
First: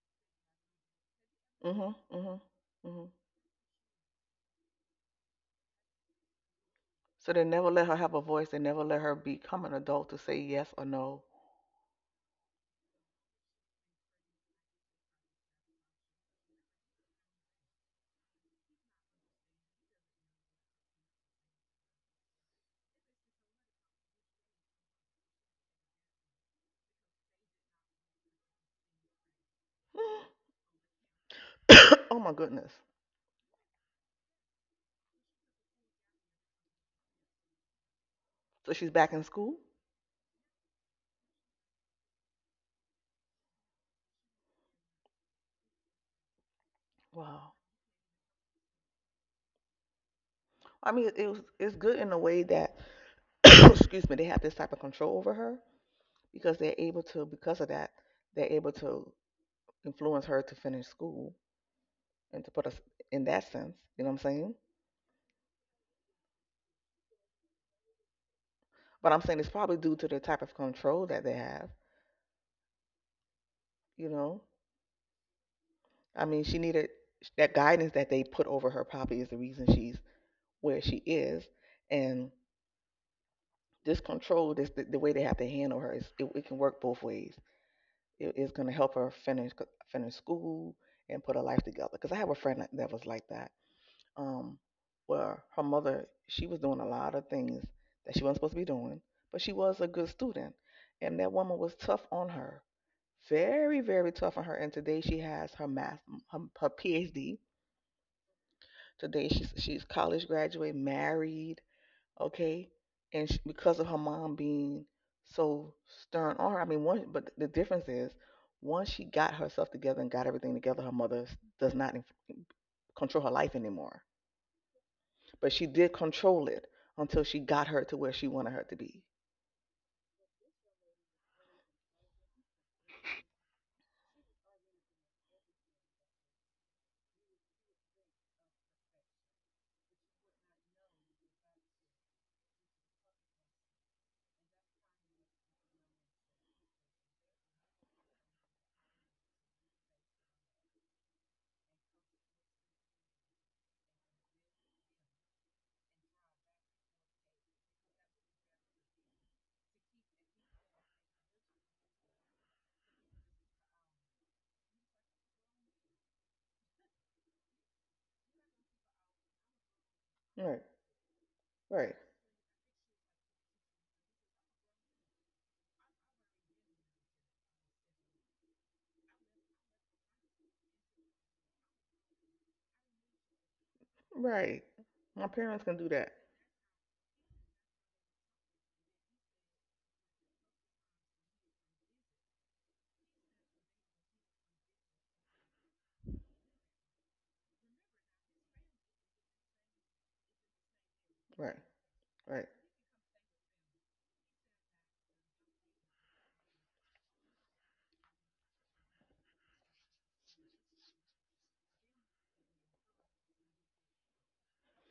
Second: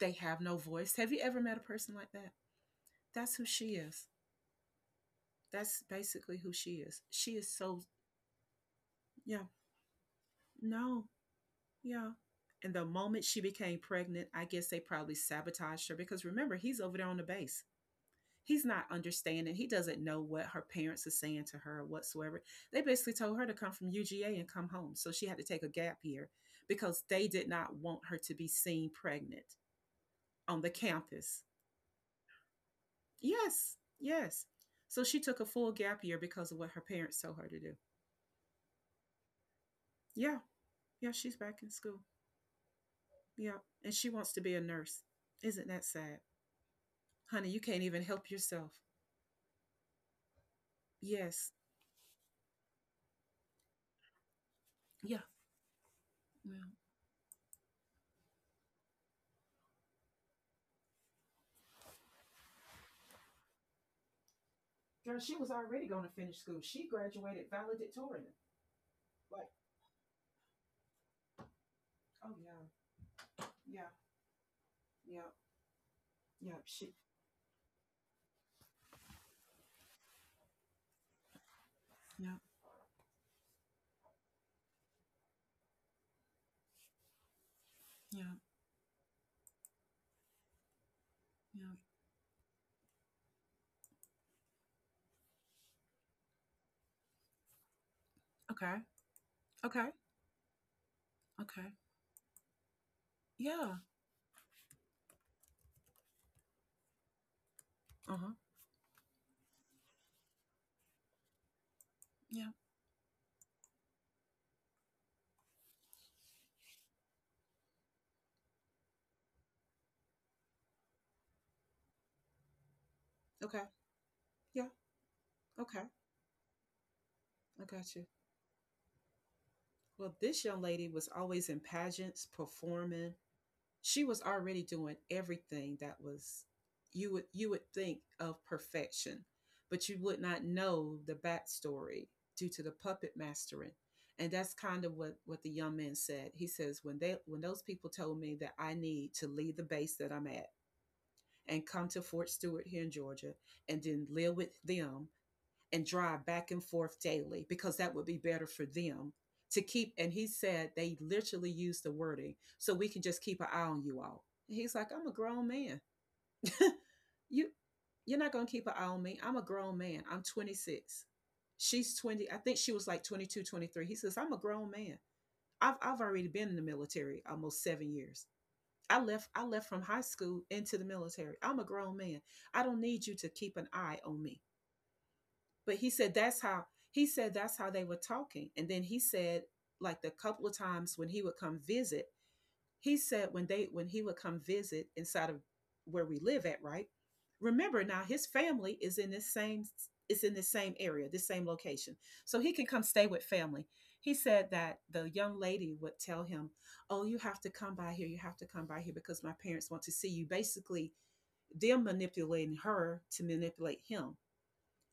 they have no voice? Have you ever met a person
Mhm,
like that?
mhm, mhm.
That's who she is. That's basically who she is. She
So they
is
never
so
let her have a voice. They never let her
yeah,
become an adult to say yes or
no,
no.
yeah. And the moment she became pregnant, I guess they probably sabotaged her because remember, he's over there on the base. He's not understanding. He doesn't know what her parents are saying to her or whatsoever. They basically told her to come from UGA and come home. So she had to take a gap year because they did not want her to be seen pregnant on the campus.
Oh my goodness.
Yes, yes. So she took a full gap year because of what her parents told her to do.
So she's back in school.
Yeah, yeah, she's back in school. Yeah, and she wants to be a nurse. Isn't that sad? Honey,
Wow.
you can't even help yourself.
I mean, it was
Yes.
it's good in a way that, excuse me, they have this type of
Yeah.
control over her because
Well,
they're able to, because of that, they're able to influence her to finish school and to put us in that sense. You know what I'm saying?
girl, she was already going to finish school. She graduated valedictorian.
But I'm saying
Like,
it's probably due to the type of control that they have.
oh yeah, yeah,
You know,
yeah,
I mean,
yeah.
she needed
She,
that guidance that they put over her. Probably is the reason she's where she is, and
yeah,
this control, this the way they have to handle her, is it, it can work both ways.
yeah,
It, it's going to help her finish school and put her life
yeah.
together. Because I have a friend that that was like that, um, where her mother she was doing a lot of things that she wasn't supposed to be
Okay,
doing, but she was
okay,
a good student, and that woman
okay.
was tough on her,
Yeah.
very very tough on her. And today she has her, her PhD.
Uh huh.
Today she's college graduate, married,
Yeah.
okay, and sh because of her mom being so stern on her, I mean, one, but the difference is once she got herself together and got everything together, her does not inf- control her life
Okay.
anymore.
Yeah.
But she
Okay.
did control it until she
I
got her
got
to
you.
where she wanted her to be.
Well, this young lady was always in pageants, performing, she was already doing everything that was, you would think of perfection, but you would not know the backstory due to the puppet mastering. And that's kind of what the young man said. He says, when they when those people told me that I need to leave the base that I'm at and come to Fort Stewart here in Georgia and then live with them and drive back and forth daily because that would be better for them to keep. And he said they literally used the wording, so we can just keep an eye on you all. And he's like, I'm a grown man. you, you're not gonna keep an eye on me. I'm a grown man. I'm
Right,
26.
right,
She's 20. I think she was like 22, 23. He says, I'm a grown man. I've already been in the military almost 7 years. I left from high school into the military. I'm a grown man. I don't need you to keep an eye on me.
right. My parents
But
can
he
do that.
said that's how, he said that's how they were talking. And then he said like the couple of times when he would come visit, he said when they when he would come visit inside of where we live at, right? Remember now his family is in this same, it's in the same area, this same
Right,
location. So
right.
he can come stay with family. He said that the young lady would tell him, "Oh, you have to come by here. You have to come by here because my parents want to see you." Basically, them manipulating her to manipulate him,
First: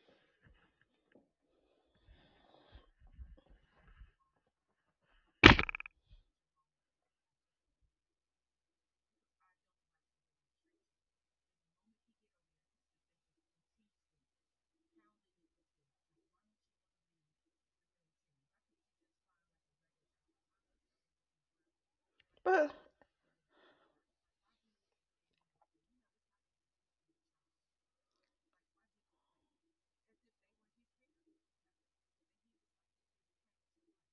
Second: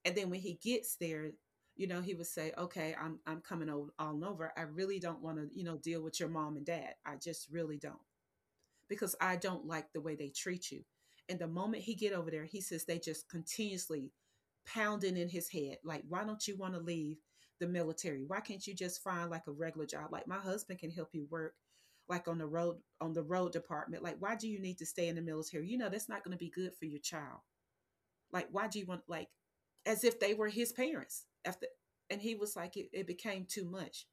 and then when he gets there, you know, he would say, "Okay, I'm coming all over. I really don't want to, you know, deal with your mom and dad. I just really don't because I don't like the way they treat you." And the moment he get over there, he says they just continuously pounding in his head, like, "Why don't you want to leave the military? Why can't you just find like a regular job? "Like my husband can help you work," like on the
But
road, on the road department. Like, why do you need to stay in the military? You know, that's not going to be good for your child. Like, why do you want, like, as if they were his parents after? And he was like, it became too much.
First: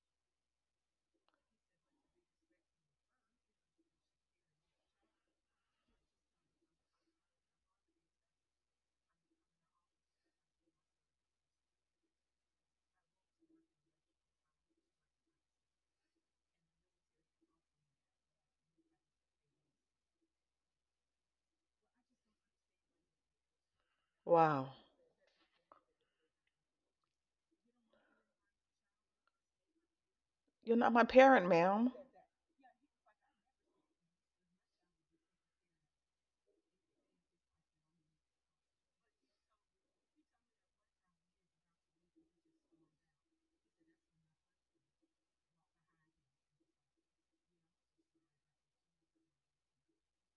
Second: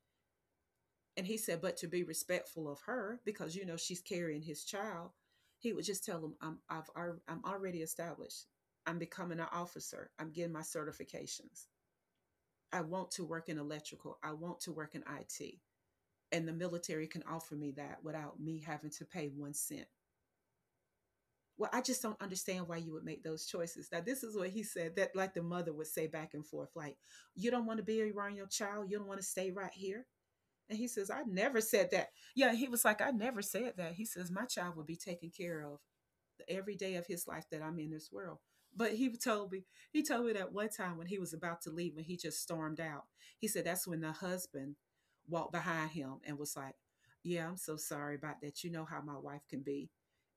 And he said, but to be respectful of her because, you know, she's carrying his child, he would just tell him, "I'm I'm already established. I'm becoming an officer. I'm getting my certifications. I want to work in electrical. I want to work in it. And the military can offer me that without me having to pay 1 cent." "Well, I just don't understand why you would make those choices." Now this is what he
wow,
said, that like the mother would say back and forth, like, "You don't want to be around your child. You don't want to stay right here."
you're
And he
not my
says, "I
parent,
never said
ma'am.
that." Yeah, he was like, "I never said that." He says, "My child will be taken care of every day of his life that I'm in this world." But he told me, he told me that one time when he was about to leave, when he just stormed out, he said that's when the husband walked behind him and was like, "Yeah, I'm so sorry about that. You know how my wife can be."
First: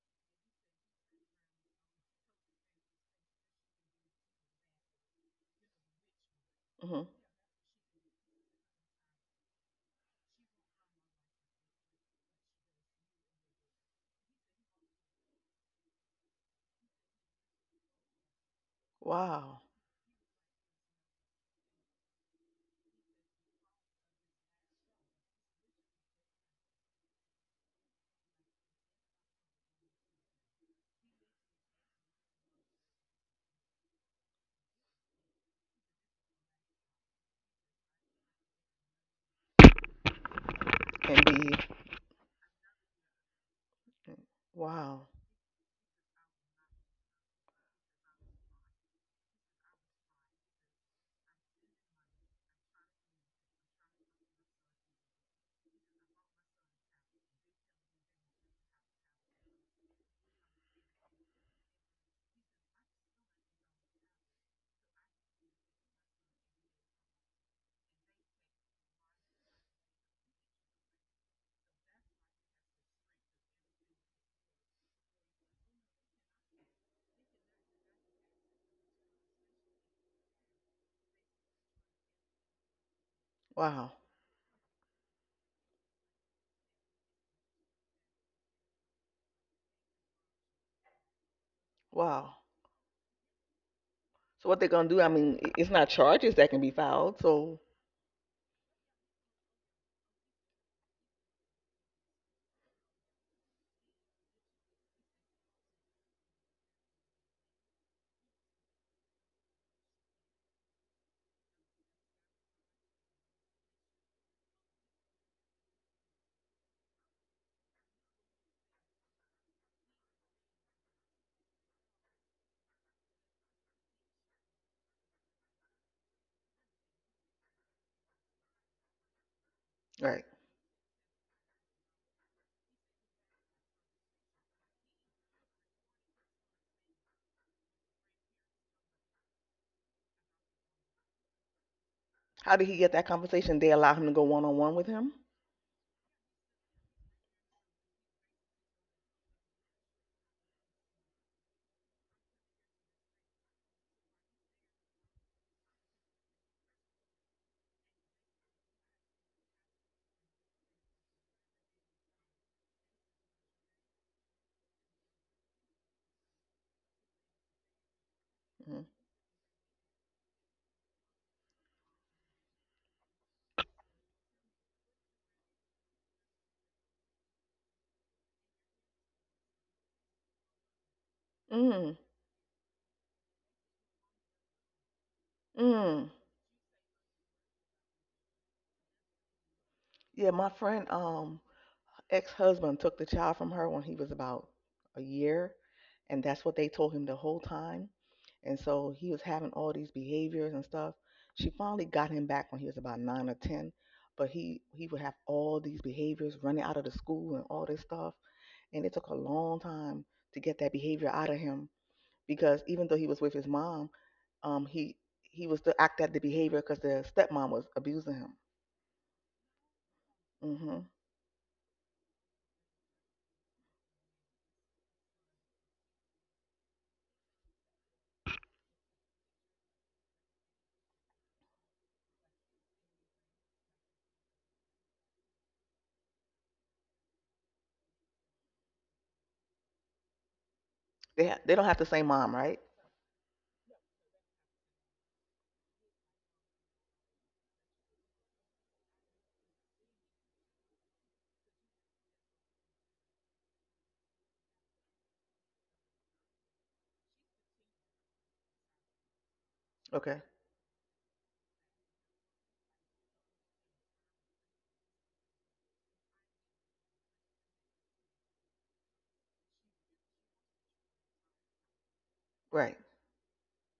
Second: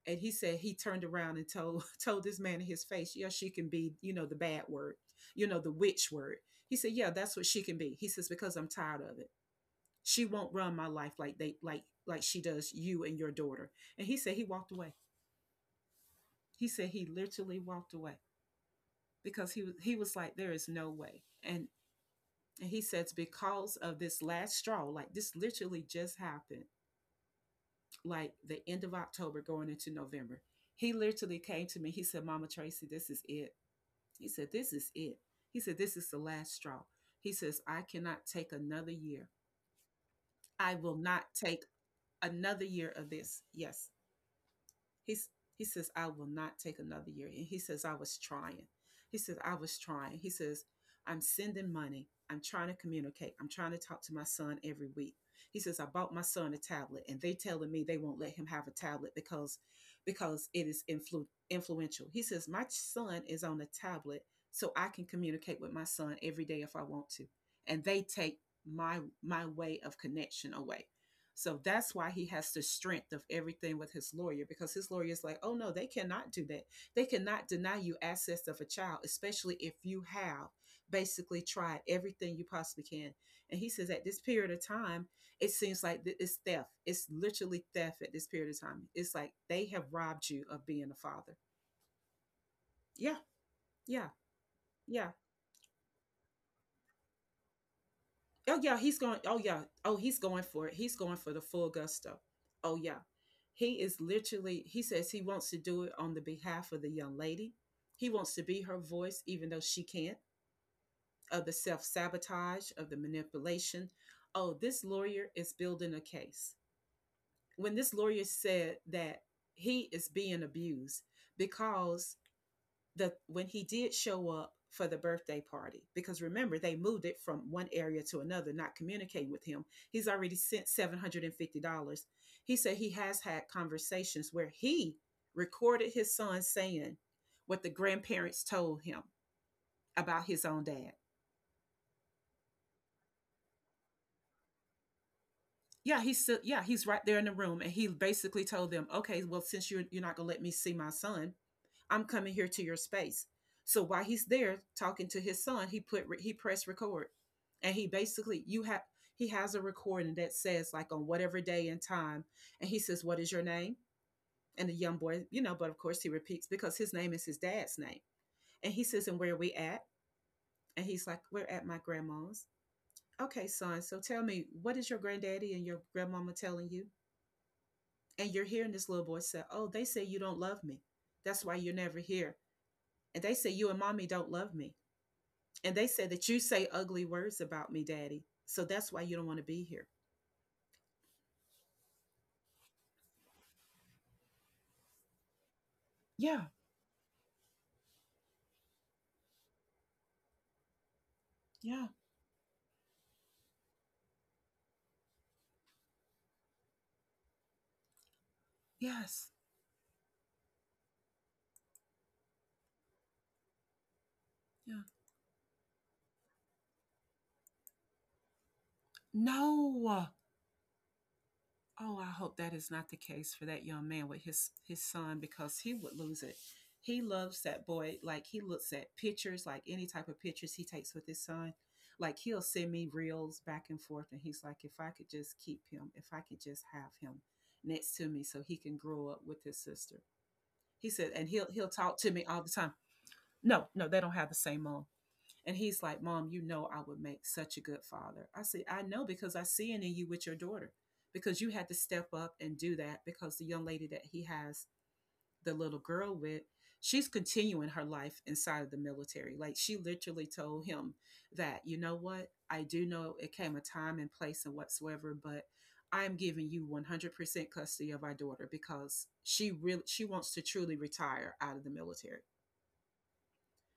And he said he turned around and told told this man in his face, "Yeah, she can be, you know, the bad word, you know, the witch word." He said,
hmm
"Yeah, that's what she can be." He says, "Because I'm tired of it. She won't run my life like they like she does you and your daughter." And he said he walked away. He said he literally walked away because
wow.
he was like, there is no way. And he says because of this last straw, like this literally just happened, like the end of October going into November. He literally came to me. He said, "Mama Tracy, this is it." He said, "This is it." He said, "This is the last straw." He says, "I cannot take another year. I will
Can
not
be.
take another year of this. Yes."
Wow.
He's, he says, "I will not take another year." And he says, "I was trying." He says, "I was trying." He says, "I'm sending money. I'm trying to communicate. I'm trying to talk to my son every week." He says, "I bought my son a tablet and they telling me they won't let him have a tablet because it is influential." He says, "My son is on a tablet so I can communicate with my son every day if I want to. And they take my way of connection away." So that's why he has the strength of everything with his lawyer, because his lawyer is like, "Oh no, they cannot do that. They cannot deny you access of a child, especially if you have basically tried everything you possibly can." And he says,
Wow.
at this period of time, it seems like it's theft. It's literally theft at this period of time. It's like they have robbed you of being a father.
Wow.
Yeah, yeah,
So what they're gonna do? I
yeah.
mean, it's not charges that can be filed. So
Oh yeah, he's going. Oh yeah. Oh, he's going for it. He's going for the full gusto. Oh yeah. He is literally. He says he wants to do it on the behalf of the young lady. He wants to be her voice, even though she can't. Of the self sabotage, of the manipulation. Oh, this lawyer is building a case. When this lawyer said that he is being abused because the when he did show up for the birthday party, because remember they moved it from one area to another, not communicating with him, he's
right,
already sent $750. He said he has had conversations where he recorded his son saying what the grandparents told him about his own dad.
how did he get that conversation? They allow him to go one on one with him.
Yeah, he's still, yeah, he's right there in the room, and he basically told them, "Okay, well, since you're not gonna let me see my son, I'm coming here to your space." So while he's there talking to his son, he put he pressed record, and he basically you have he has a recording that says like on whatever day and time, and he says, "What is your name?" And the young boy, you know, but of course he repeats because his name is his dad's name, and
Mm.
he says, "And where are we at?" And he's like, "We're at my grandma's." "Okay, son. So tell me, what is your granddaddy and your grandmama telling you?" And you're hearing this little boy say, "Oh, they say you don't love me. That's why you're
Mm.
never here." And they say, "You and mommy don't love me." And they say
Mm.
that, "You say ugly words about me, daddy. So that's why you don't want to be here."
Yeah, my friend, ex husband took the child from her when he was about a year, and that's
Yeah.
what they told him the whole time. And so he was having all these behaviors and stuff. She finally
Yeah.
got him back when he was about nine or ten, but he would have all these behaviors, running out of the school and all this stuff. And it took a
Yes.
long time to get that behavior out of him because even though he was with his mom, um,
Yeah.
he was to act out the behavior because the stepmom was abusing him.
No.
hmm
Oh, I hope that is not the case for that young man with his son because he would lose it. He loves that boy. Like he looks at pictures, like any type of pictures he takes with his son. Like he'll send me reels back and forth, and he's like, "If I could just keep him, if I could just have him next to me, so he can grow up with his sister." He said, and he'll
They don't
he'll
have the
talk
same
to me
mom,
all the
right?
time. No, no, they don't have the same mom. And he's like, "Mom, you know I would make such a good father." I said, "I know, because I see it in you with your daughter," because you had to step up and do that, because the young lady that he has the little girl with, she's continuing her life inside of the military. Like she
Okay,
literally told him that, "You know what? I do know it came a time and place and whatsoever, but I'm giving you 100% custody of our daughter," because she really she wants to truly retire out of the military.
right.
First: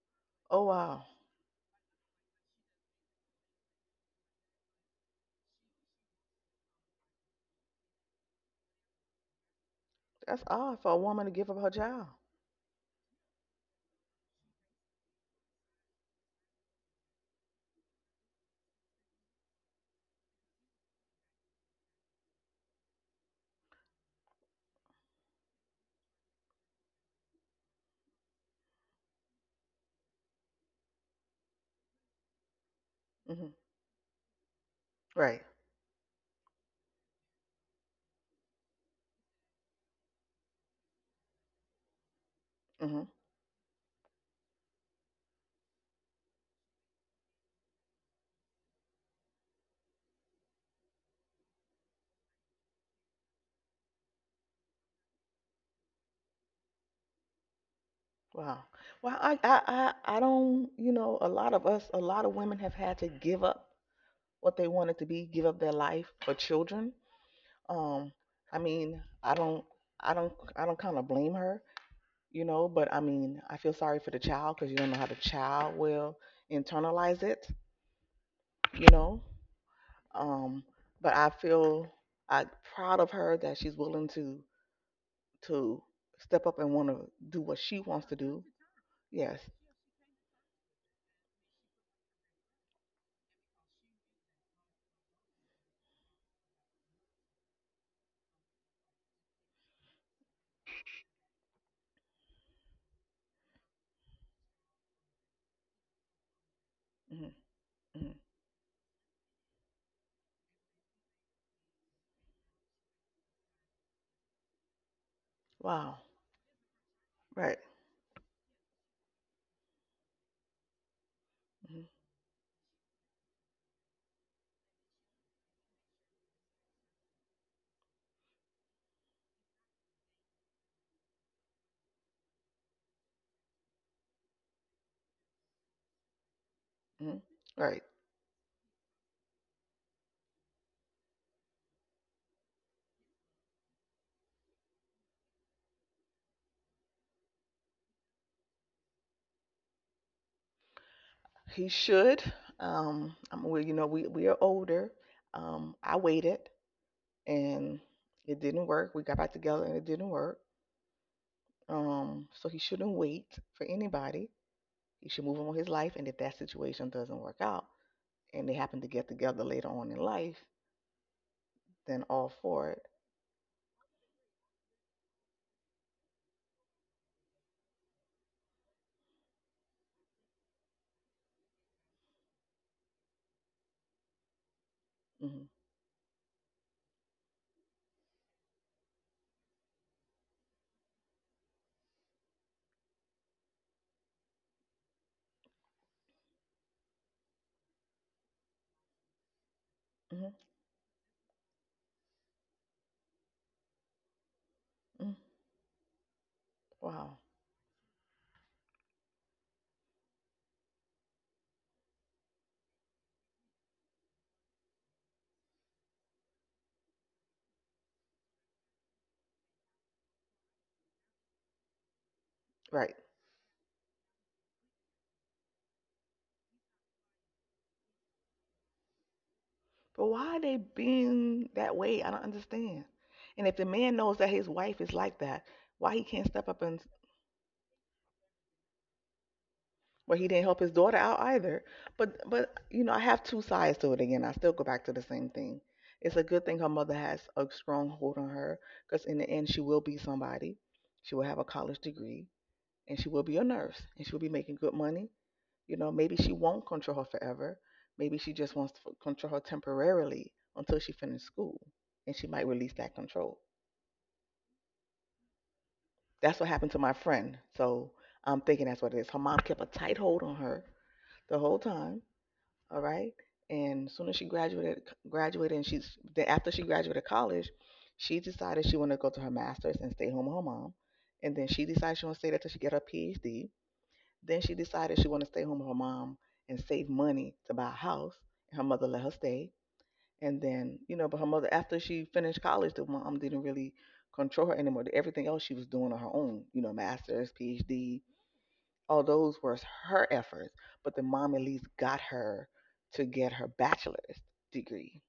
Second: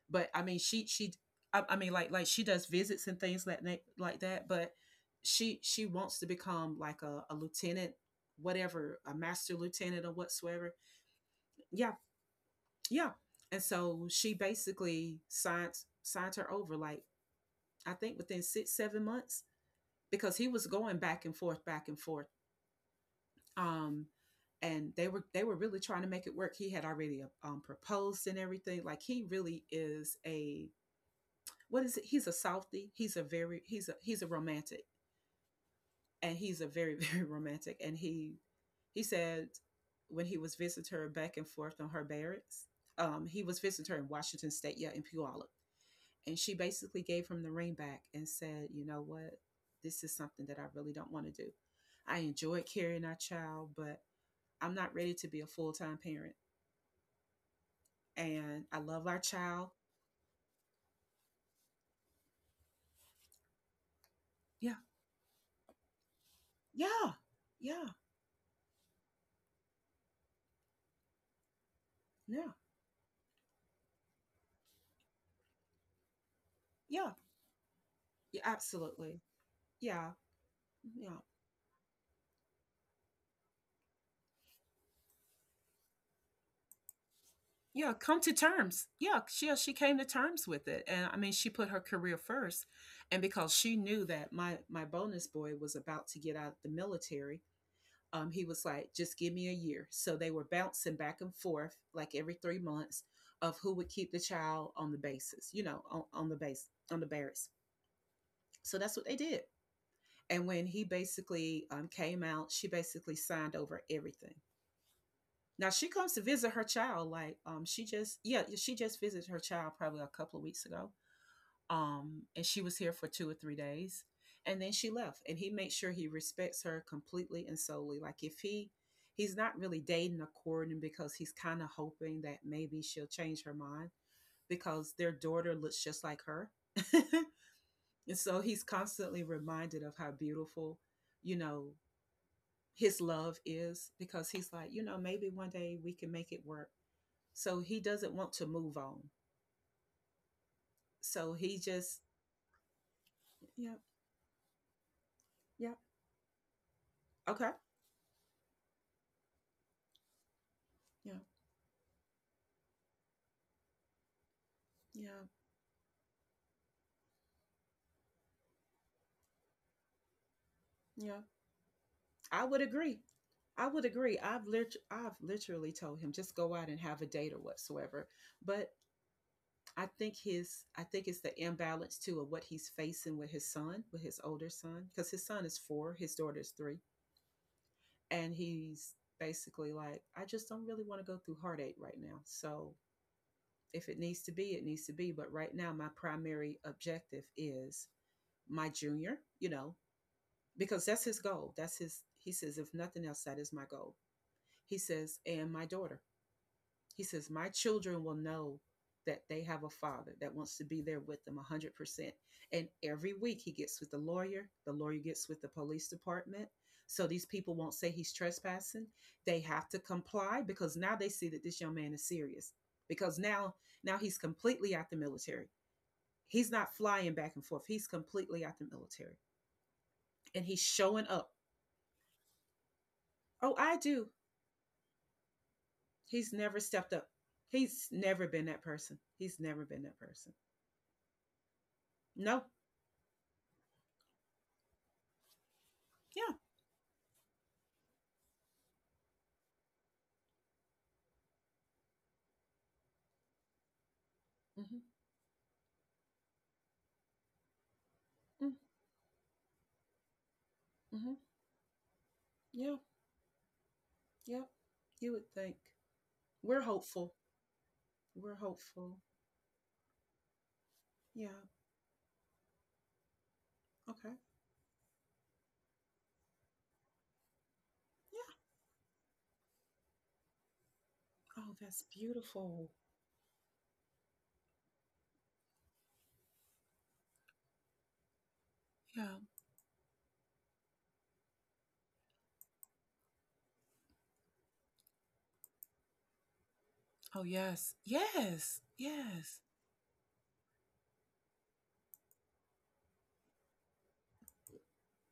But I mean,
Oh wow,
I mean, like she does visits and things like that. But she wants to become like a lieutenant, whatever, a master lieutenant or
that's
whatsoever.
odd for a woman to give up her
Yeah,
child.
yeah. And so she basically signed her over, like I think within 6 7 months, because he was going back and forth, back and forth. Um, and they were really trying to make it work. He had already proposed and everything. Like he really is a, what is it? He's a Southie. He's a
hmm
very he's a romantic,
Right.
and he's a very very romantic. And he said when he was visiting her back and forth on her barracks,
hmm
he was visiting her in Washington State, yeah, in Puyallup, and she basically gave him the ring back and said, "You know what, this is something that I really don't want to do. I enjoyed carrying our child, but I'm not ready to be a full time parent, and
Wow.
I love our
Well, I, I
child."
I I don't. You know, a lot of us, a lot of women have had to give up what they
Yeah,
wanted to be, give up their life for children.
yeah, yeah,
Um, I mean, I don't, I don't kind of blame her, you
yeah,
know. But I mean, I feel sorry for the child because you don't know how the child will
yeah,
internalize it,
yeah
you
absolutely.
know.
Yeah,
Um,
yeah.
but I feel I'm proud of her that she's willing to to step up and want to do what she
Yeah,
wants to
come to
do.
terms. Yeah,
Yes.
she came to terms with it, and I mean, she put her career first, and because she knew that my bonus boy was about to get out of the military, he was like, "Just give me a year." So they were bouncing back and forth like every 3 months of who would keep the child on the basis, you know, on the base on the
hmm
barracks.
hmm
So that's what they did. And when he basically came out, she basically signed over everything. Now she
Wow.
comes to visit her child. Like,
Right.
she just yeah, she just visited her child probably a couple of weeks ago.
Mm-hmm.
And she was here for 2 or 3 days, and then she left. And he makes sure he respects her completely and solely. Like, if he he's not really dating or courting, because he's kind of hoping that maybe she'll change her mind because their daughter looks just like her.
hmm
And
Right.
so he's constantly reminded of how beautiful, you know, his love is, because he's like, "You know, maybe one day we can make it work," so he doesn't want to move on. So he
He
just,
should. I'm, well,
yeah,
you know, we are older.
yeah,
I waited
okay,
and it didn't work. We got back together and it didn't work.
yeah,
So he shouldn't wait for anybody. He
yeah,
should move on with his life. And if that situation doesn't work out and they happen to get together later on in life,
yeah.
then all
I would
for it.
agree. I would agree. I've literally told him just go out and have a date or whatsoever. But I think his, I think it's the imbalance too of what he's facing with his son, with his older son, because his son
hmm
is four, his daughter's three, and he's basically like, "I just don't really want to go through heartache right now. So if it needs to be, it needs to be." But right now, my primary objective is my junior, you know,
hmm
because that's his goal. That's his, he says, if nothing else, that is my goal. He
hmm
says, and my daughter. He
Wow.
says, my children will know that they have a father that wants to be there with them 100%. And every week he gets with the lawyer gets with the police department. So these people won't say he's trespassing. They have to comply because now they see that this young man is serious.
Right.
Because now he's completely out the military. He's not flying back and forth. He's completely out the military.
But why are
And
they
he's showing up.
being that way? I don't understand. And
Oh,
if the
I
man
do.
knows that his wife is like that, why he can't
He's
step
never
up and—
stepped up. He's never been that person.
Well, he didn't help his daughter out either. But
No.
but you know, I have two sides to it again. I still go back to the same thing. It's a
Yeah.
good thing her mother has a strong hold on her because in the end she will be somebody. She will have a college degree and she will be a nurse and she will be making good
Mm-hmm.
money. You know, maybe she won't control her forever. Maybe she
Mm-hmm.
just wants to control her temporarily until she
Mm-hmm.
finishes school and she might
Yeah.
release that control.
Yeah. You would think.
That's what
We're
happened to my
hopeful.
friend. So
We're
I'm thinking that's
hopeful.
what it is. Her mom kept a tight hold on her the
Yeah.
whole time. All right. And as
Okay.
soon as she graduated, graduated, and she's then after she graduated college, she
Yeah.
decided she wanted to go to her master's and stay home with her mom. And then
Oh,
she
that's
decided she wanted to stay there till she
beautiful.
get her PhD. Then she decided she wanted to stay home with her mom and save money to buy a house. And her mother let her
Yeah.
stay. And then, you know, but her mother, after she finished college, the mom didn't really control her anymore. Everything else she was doing on her own, you know,
Oh,
master's,
yes.
PhD. Oh, those were her efforts, but the mom at least got her to get her bachelor's degree.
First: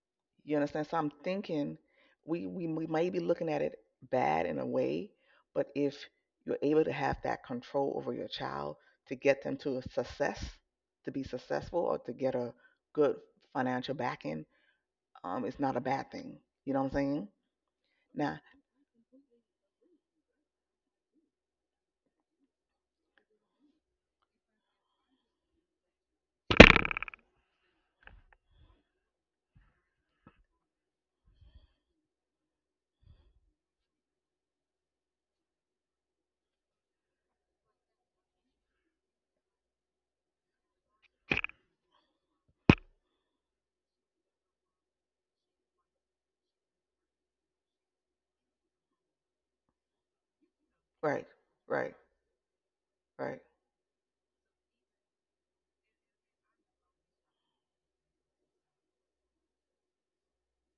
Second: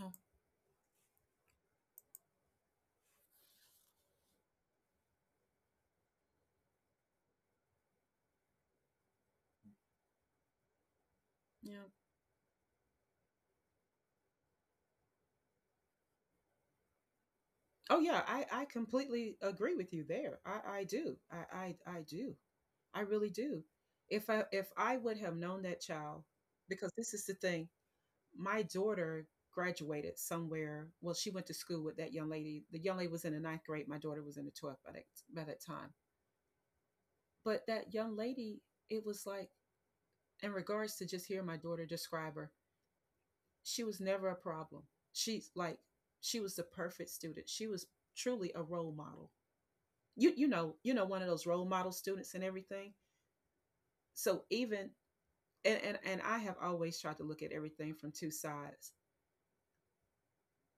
Wow.
You understand? So I'm thinking we may be looking at it bad in a way, but if you're able to have that control over your child to get them to a success, to be successful,
Yeah.
or to get a good financial backing, it's not a bad thing. You know what I'm saying?
Oh yeah,
Now,
I completely agree with you there. I do. I do. I really do. If I would have known that child, because this is the thing, my daughter graduated somewhere. Well, she went to school with that young lady. The young lady was in the ninth grade. My daughter was in the 12th by that time. But that young lady, it was like in regards to just hearing my daughter describe her, she was never a problem. She's like she was the perfect student. She was truly a role model, you know, one
right,
of those role model
right,
students and everything.
right,
So even and I have always tried to look at everything from two sides,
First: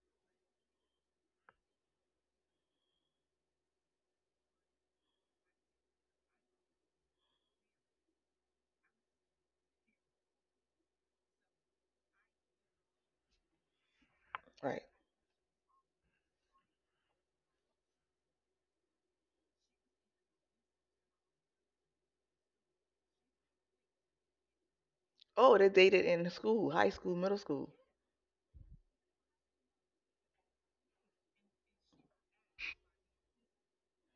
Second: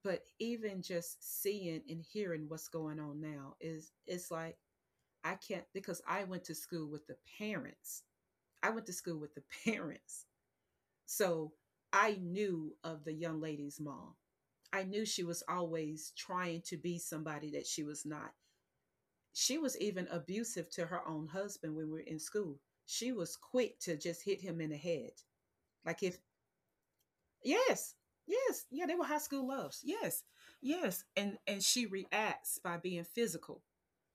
but even just seeing and hearing what's going on now is it's like I can't because I went to school with the parents. I went to school with the parents. So I knew of the young lady's mom.
right.
I knew she was always trying to be somebody that she was not. She was even abusive to her own husband when we were in school. She was quick to just hit him in the head.
Oh, they
Like
dated
if
in school, high school, middle school.
yes, yes, yeah, they were high school loves. Yes. Yes. And she reacts by being physical.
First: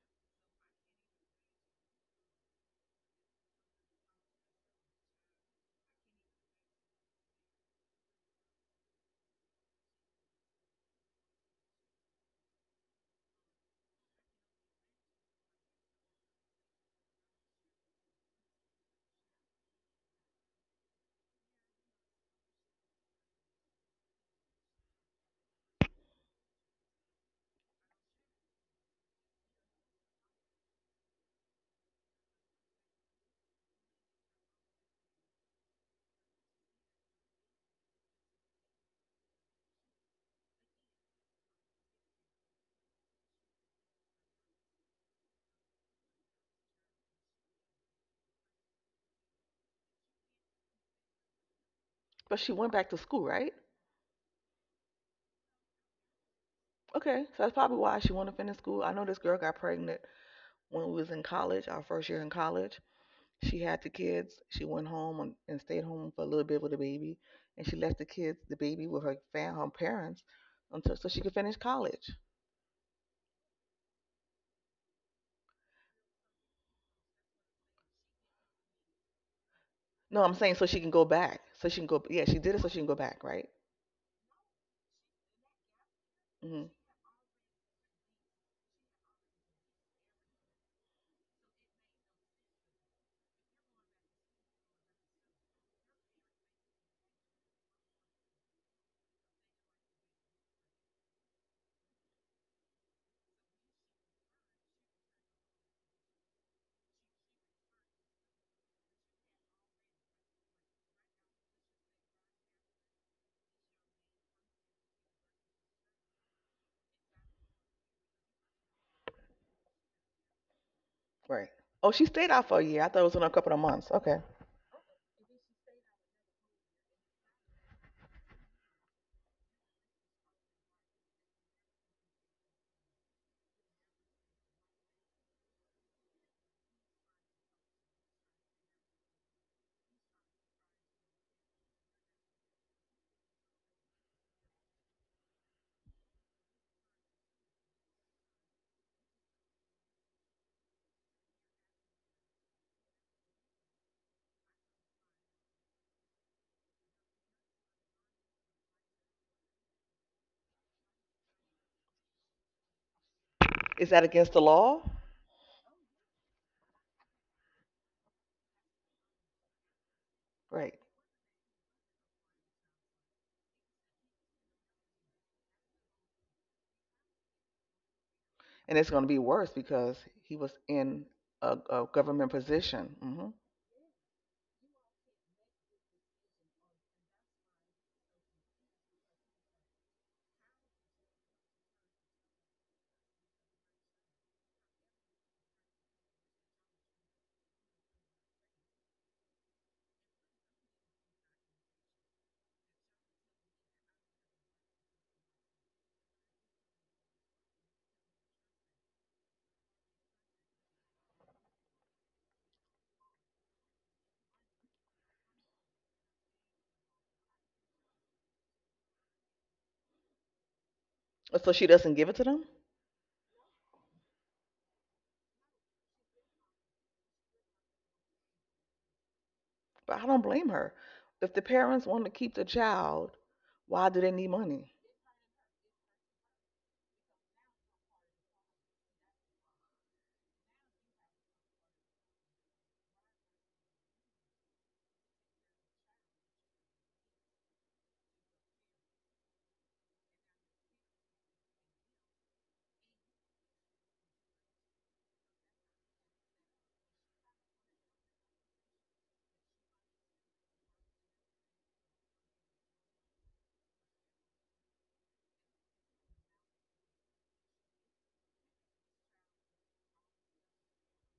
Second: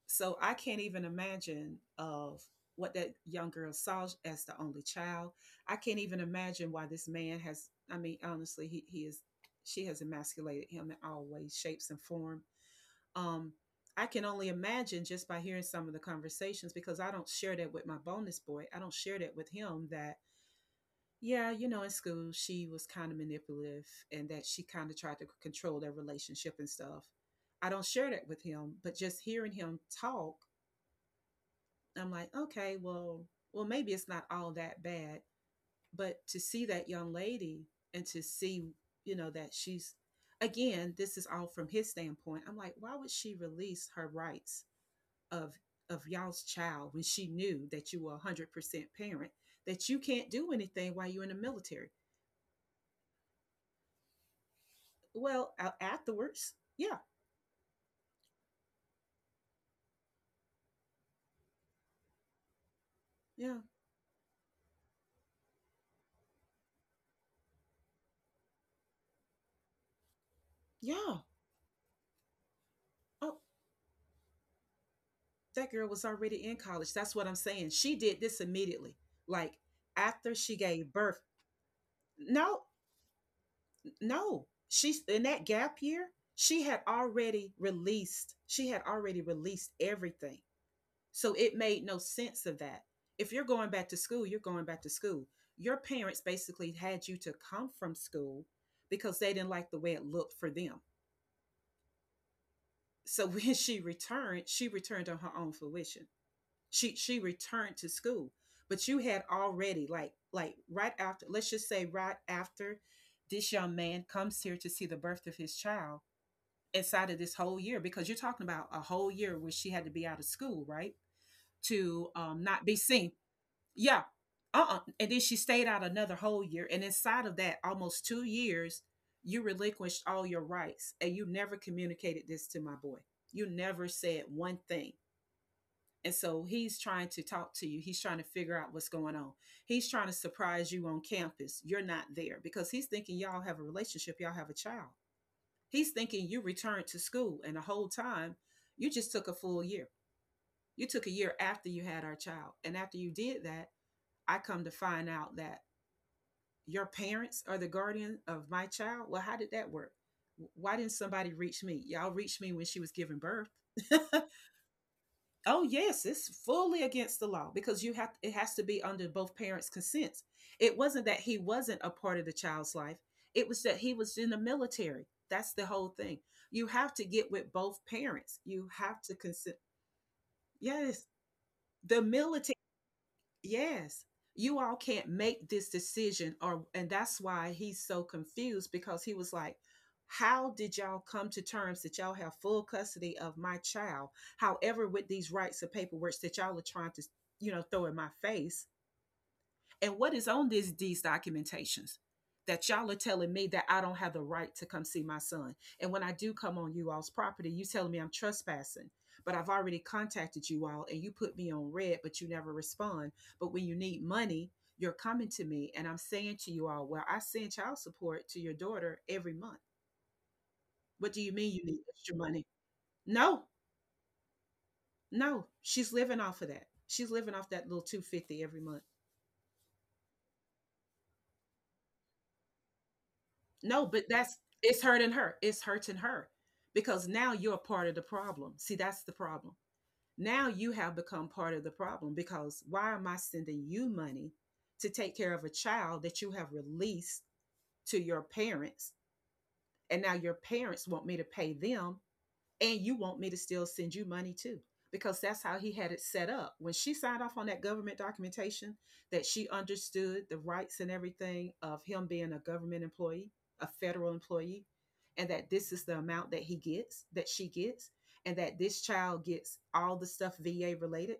So I can't even imagine of what that young girl saw as the only child. I can't even imagine why this man has, I mean, honestly, he is she has emasculated him in all ways, shapes and form. Um, I can only imagine just by hearing some of the conversations because I don't share that with my bonus boy. I don't share that with him that, yeah, you know, in school she was kind of manipulative and that she kind of tried to control their relationship and stuff. I don't share that with him, but just hearing him talk, I'm like, okay, well, maybe it's not all that bad. But to see that young lady and to see, you know, that she's, again, this is all from his standpoint. I'm like, why would she release her rights of y'all's child when she knew that you were 100% parent, that you can't do anything while you're in the military.
But she went back to school, right?
Well, afterwards, yeah.
Okay, so that's probably why she wanted to finish school. I know this girl got pregnant when we was in college, our first year in college.
yeah
She had the kids. She went home and stayed home for a little bit with the baby, and she left the kids, the baby, with her fam, her parents, until so
yeah
she could finish college.
oh, that girl was already in college. That's what I'm saying, she did this immediately, like
No,
after
I'm
she
saying so she
gave
can go
birth.
back. So she can go. Yeah, she did
no
it so she can go back, right?
no she's in that gap year.
hmm
She had already released everything. So it made no sense of that. If you're going back to school, you're going back to school. Your parents basically had you to come from school because they didn't like the way it looked for them. So when she returned on her own fruition. She returned to school, but you had already like right after, let's just say right after this young man comes here to see the birth of his child inside of this whole year, because you're talking about a whole year where she had to be out of school, right?
Right. Oh, she
To
stayed out for a
not be
year. I thought it
seen.
was in a couple of months.
Yeah.
Okay.
Uh-uh. And then she stayed out another whole year. And inside of that, almost 2 years, you relinquished all your rights. And you never communicated this to my boy. You never said one thing. And so he's trying to talk to you. He's trying to figure out what's going on. He's trying to surprise you on campus. You're not there because he's thinking y'all have a relationship, y'all have a child. He's thinking you returned to school. And the whole time, you just took a full year. You took a year after you had our child. And after you did that, I come to find out that your parents are the guardian of my child. Well, how did that work? Why didn't somebody reach me? Y'all reached me when she was giving birth.
Is that against the law?
Oh yes, it's fully against the law because you have it has to be under both parents' consents.
Right.
It wasn't that he wasn't a part of the child's life. It was that he was in the military. That's the whole thing. You have to get with both parents. You
And it's
have
going to
to
be worse
consent.
because he was
Yes,
in a
the
government
military.
position.
Yes. You all can't make this decision, or and that's why he's so confused because he was like, how did y'all come to terms that y'all have full custody of my child? However, with these rights of paperwork that y'all are trying to, you know, throw in my face, and what is on this these documentations that y'all are telling me that I don't have the right to come see my son? And when I do come on you all's property, you telling me I'm trespassing. But I've already contacted you all and you put me on red, but you never respond. But when you need money, you're coming to me and I'm saying to you all, well, I send child support to your daughter every month. What do you mean
So
you
she
need
doesn't give
extra
it to
money?
them?
No, no, she's living off of that. She's living off that little 250 every month.
But I don't blame her. If the parents want to keep the child,
No,
why do
but
they need
that's
money?
it's hurting her. It's hurting her because now you're part of the problem. See, that's the problem. Now you have become part of the problem because why am I sending you money to take care of a child that you have released to your parents? And now your parents want me to pay them and you want me to still send you money too, because that's how he had it set up when she signed off on that government documentation, that she understood the rights and everything of him being a government employee, a federal employee, and that this is the amount that he gets, that she gets, and that this child gets all the stuff VA related.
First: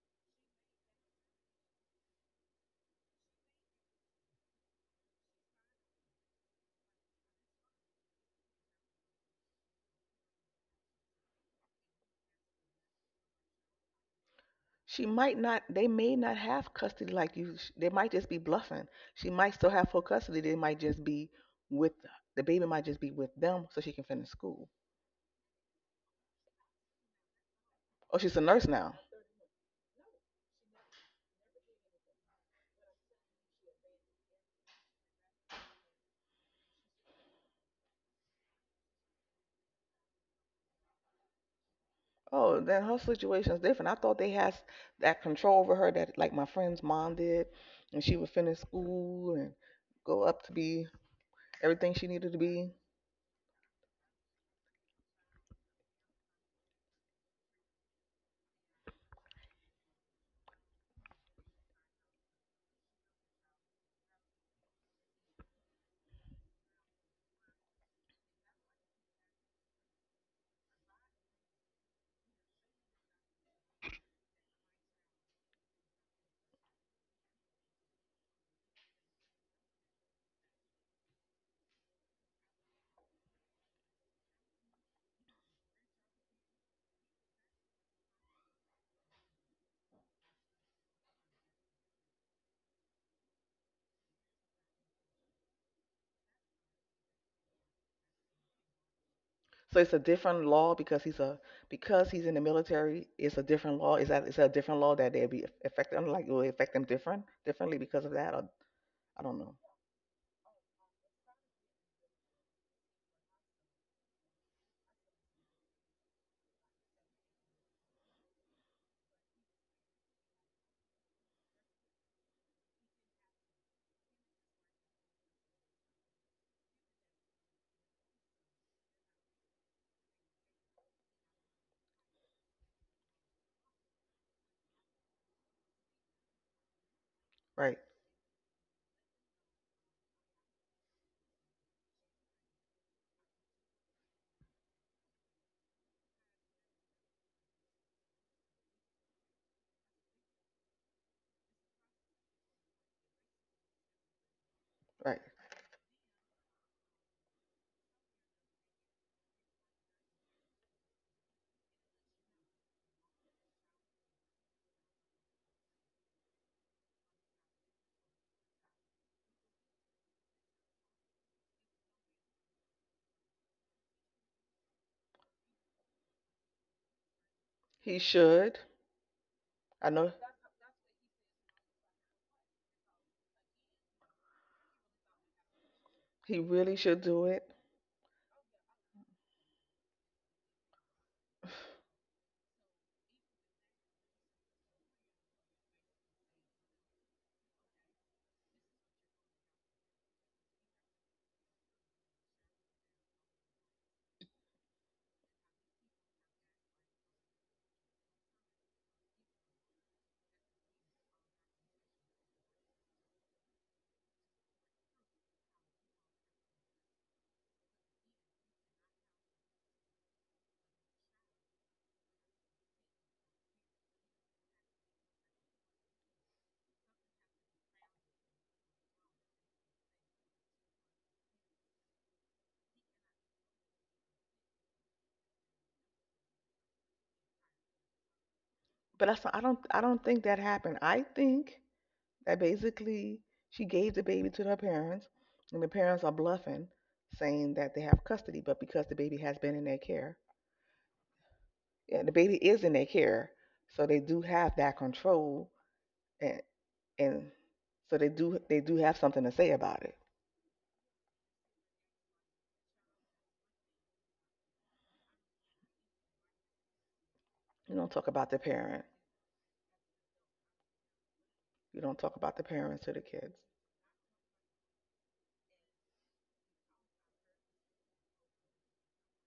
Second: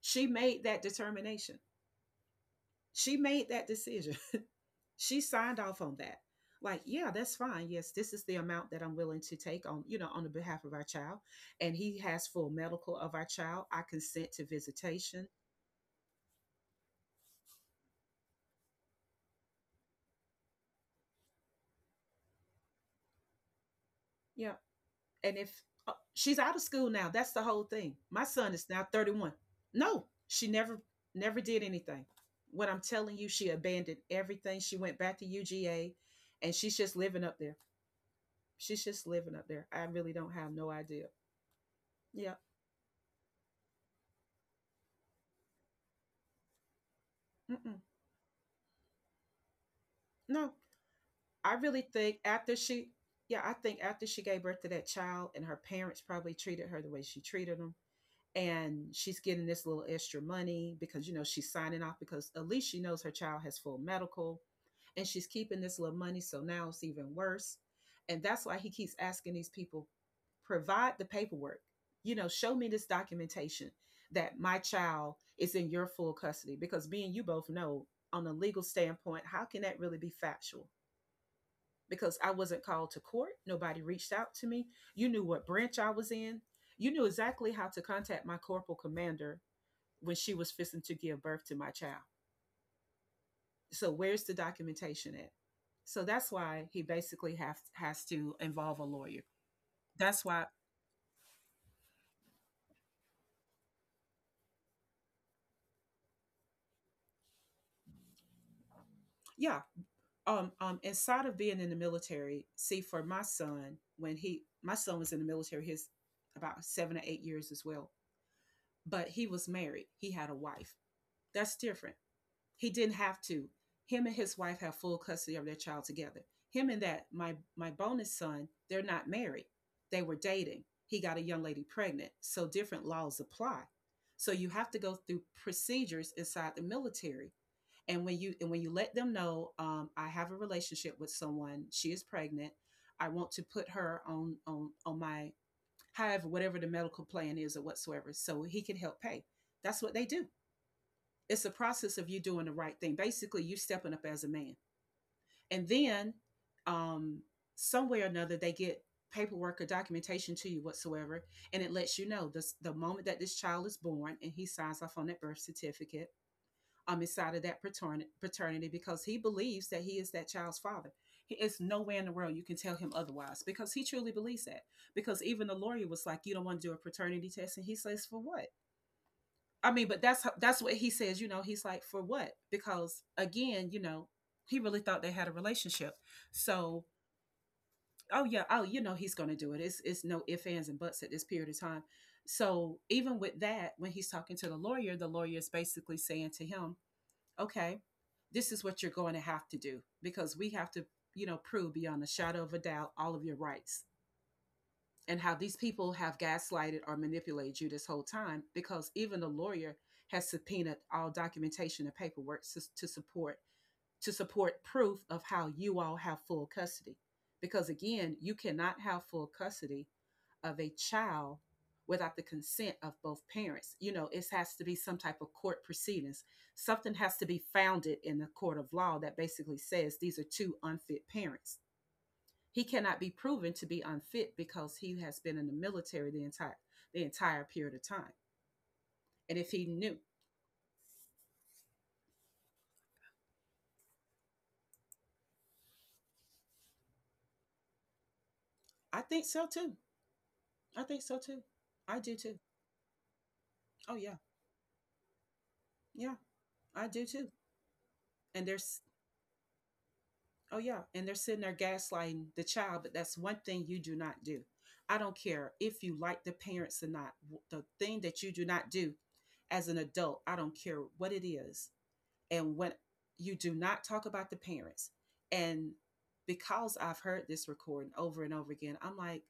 She made that determination. She made that decision. She signed off on that. Like, yeah, that's fine. Yes, this is the amount that I'm willing to take on, you know, on the behalf of our child. And he has full medical of our child. I consent to
She
visitation.
might not, they may not have custody like you. They might just be bluffing. She might still have full custody. They might just be with, the baby might just be with them so she can finish
Yeah.
school.
And if she's out of school now, that's the whole thing.
Oh,
My
she's a
son is
nurse
now
now.
31. No, she never, never did anything. What I'm telling you, she abandoned everything. She went back to UGA and she's just living up there. I really don't have no idea. Yeah.
Oh, then her situation is different. I thought they had that control over her that like my friend's mom did,
Mm-mm.
and she would finish school and go up
No,
to be
I really
everything she
think
needed to
after
be.
yeah, I think after she gave birth to that child and her parents probably treated her the way she treated them. And she's getting this little extra money because, you know, she's signing off because at least she knows her child has full medical, and she's keeping this little money. So now it's even worse. And that's why he keeps asking these people provide the paperwork. You know, show me this documentation that my child is in your full custody, because me and you both know on a legal standpoint, how can that really be factual? Because I wasn't called to court. Nobody reached out to me. You knew what branch I was in. You knew exactly how to contact my corporal commander when she was fixing to give birth to my child. So where's the documentation at? So that's why he basically has to involve a lawyer.
So it's a
That's
different
why,
law because he's a— because he's in the military. It's a different law. Is that a different law that they'll be affected? I'm like, it will affect them differently because of that? Or, I don't know.
yeah. Inside of being in the military, see for my son when he my son was in the military, his about 7 or 8 years as well. But he was married. He had a wife. That's different. He didn't have to. Him and his wife have full custody of their child together. Him and that my bonus son, they're not married. They were dating. He got a young lady pregnant. So different laws apply. So you have to go through procedures inside the military.
Right,
And when you, and when you let them know, I have a relationship with someone. She is pregnant. I want to put her on on my however whatever the medical plan is or whatsoever, so he can help pay. That's what they do. It's a process of you doing the right thing. Basically, you stepping up as a man.
right.
And then um, somewhere or another, they get paperwork or documentation to you whatsoever. And it lets you know this, the moment that this child is born and he signs off on that birth certificate inside of that paternity because he believes that he is that child's father. It's nowhere in the world you can tell him otherwise because he truly believes that. Because even the lawyer was like, "You don't want to do a paternity test." And he
He
says, "For what?"
should.
I mean,
I
but
know
that's what he says. You know, he's like, for what? Because again, you know, he really thought they had a relationship.
he really
So,
should do it.
oh yeah, oh you know, he's going to do it. It's no ifs ands and buts at this period of time. So even with that, when he's talking to the lawyer is basically saying to him, okay, this is what you're going to have to do because we have to, you know, prove beyond a shadow of a doubt all of your rights and how these people have gaslighted or manipulated you this whole time because even the lawyer has subpoenaed all documentation and paperwork to support proof of how you all have full custody because again you cannot have full custody of a child without the consent of both parents. You know, it has to be some type of court proceedings, something has to be founded in the court of law that basically says these are two unfit parents. He cannot be proven to be unfit because he has been in the military the entire period of time.
But that's—
And if he
I
knew,
don't think that happened. I think that basically she gave the baby to her parents, and the parents are bluffing, saying that they have custody. But because the
I
baby
think
has
so
been in
too.
their care,
I think so too. I
yeah,
do
the
too.
baby is in their care, so
Oh
they
yeah,
do have that control
yeah,
and
I do too.
and so
And
they do
there's
have something to say about it.
oh yeah, and they're sitting there gaslighting the child. But that's one thing you do not do. I don't care if you like the parents or not. The
You don't
thing
talk
that you
about the
do not
parent.
do as an adult, I don't care what it is.
You don't talk about the
And when
parents to the
you
kids.
do not talk about the parents, and because I've heard this recording over and over again,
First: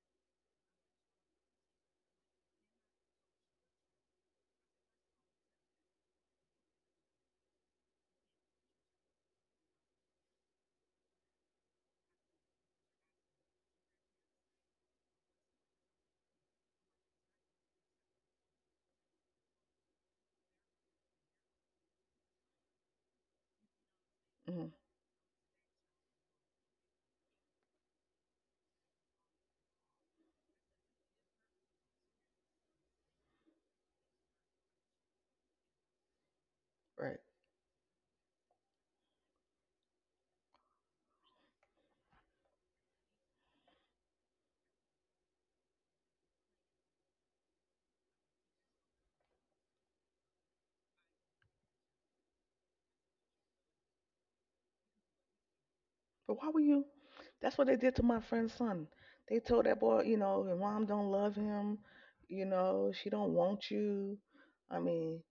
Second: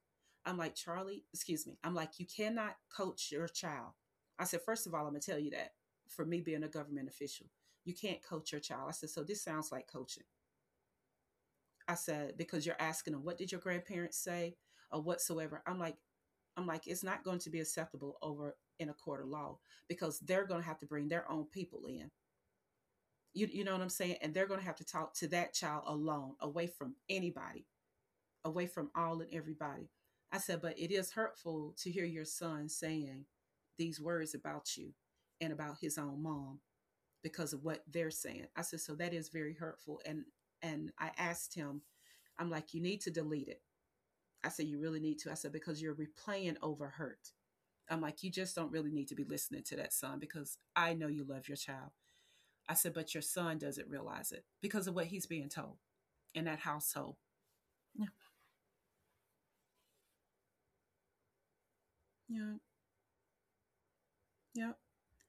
I'm like, Charlie, excuse me. I'm like, you cannot coach your child. I said, first of all, I'm gonna tell you that for me being a government official, you can't coach your child. I said, so this sounds like coaching. I said, because you're asking them, what did your grandparents say or whatsoever. I'm like, it's not going to be acceptable over in a court of law because they're going to have to bring their own people in. You know what I'm saying? And they're going to
hmm
have to talk to that child alone, away from anybody, away from all and everybody. I said, but it is hurtful to hear your son saying these words about you and about his own mom
Right.
because of what they're saying. I said, so that is very hurtful. And I asked him, I'm like, you need to delete it. I said, you really need to. I said, because you're replaying over hurt. I'm like, you just don't really need to be listening to that son because I know you love your child. I said, but your son doesn't realize it because of what he's being told
But why
in
were
that
you?
household.
That's what they did to
Yeah,
my friend's son. They told that boy, you know, your mom don't love him. You
yeah,
know, she don't want you.
yeah.
I mean,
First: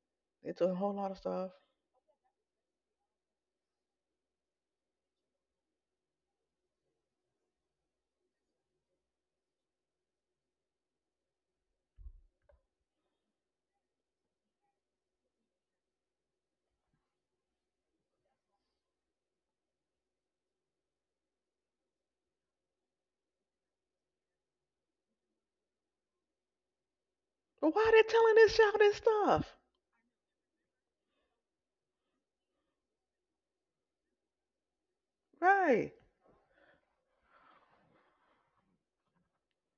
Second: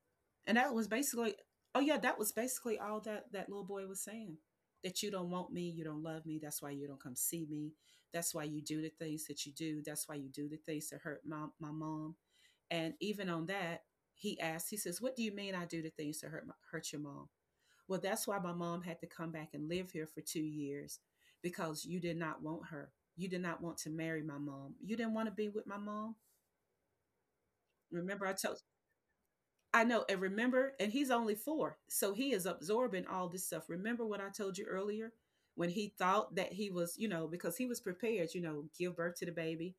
they
And
told
that
a
was
whole lot of
basically,
stuff.
oh yeah, that was basically all that that little boy was saying. That you don't want me, you don't love me. That's why you don't come see me. That's why you do the things that you do. That's why you do the things that hurt my mom. And even on that, he asked. He says, "What do you mean I do the things that hurt my, hurt your mom?" Well, that's why my mom had to come back and live here for 2 years because you did not want her. You did not want to marry my mom. You didn't want to be with my mom.
But why are they
Remember, I
telling this
told
child this stuff?
I know, and remember, and he's only 4, so he is absorbing all this stuff. Remember what I told you earlier when
Right.
he thought that he was, you know, because he was prepared, you know, give birth to the baby,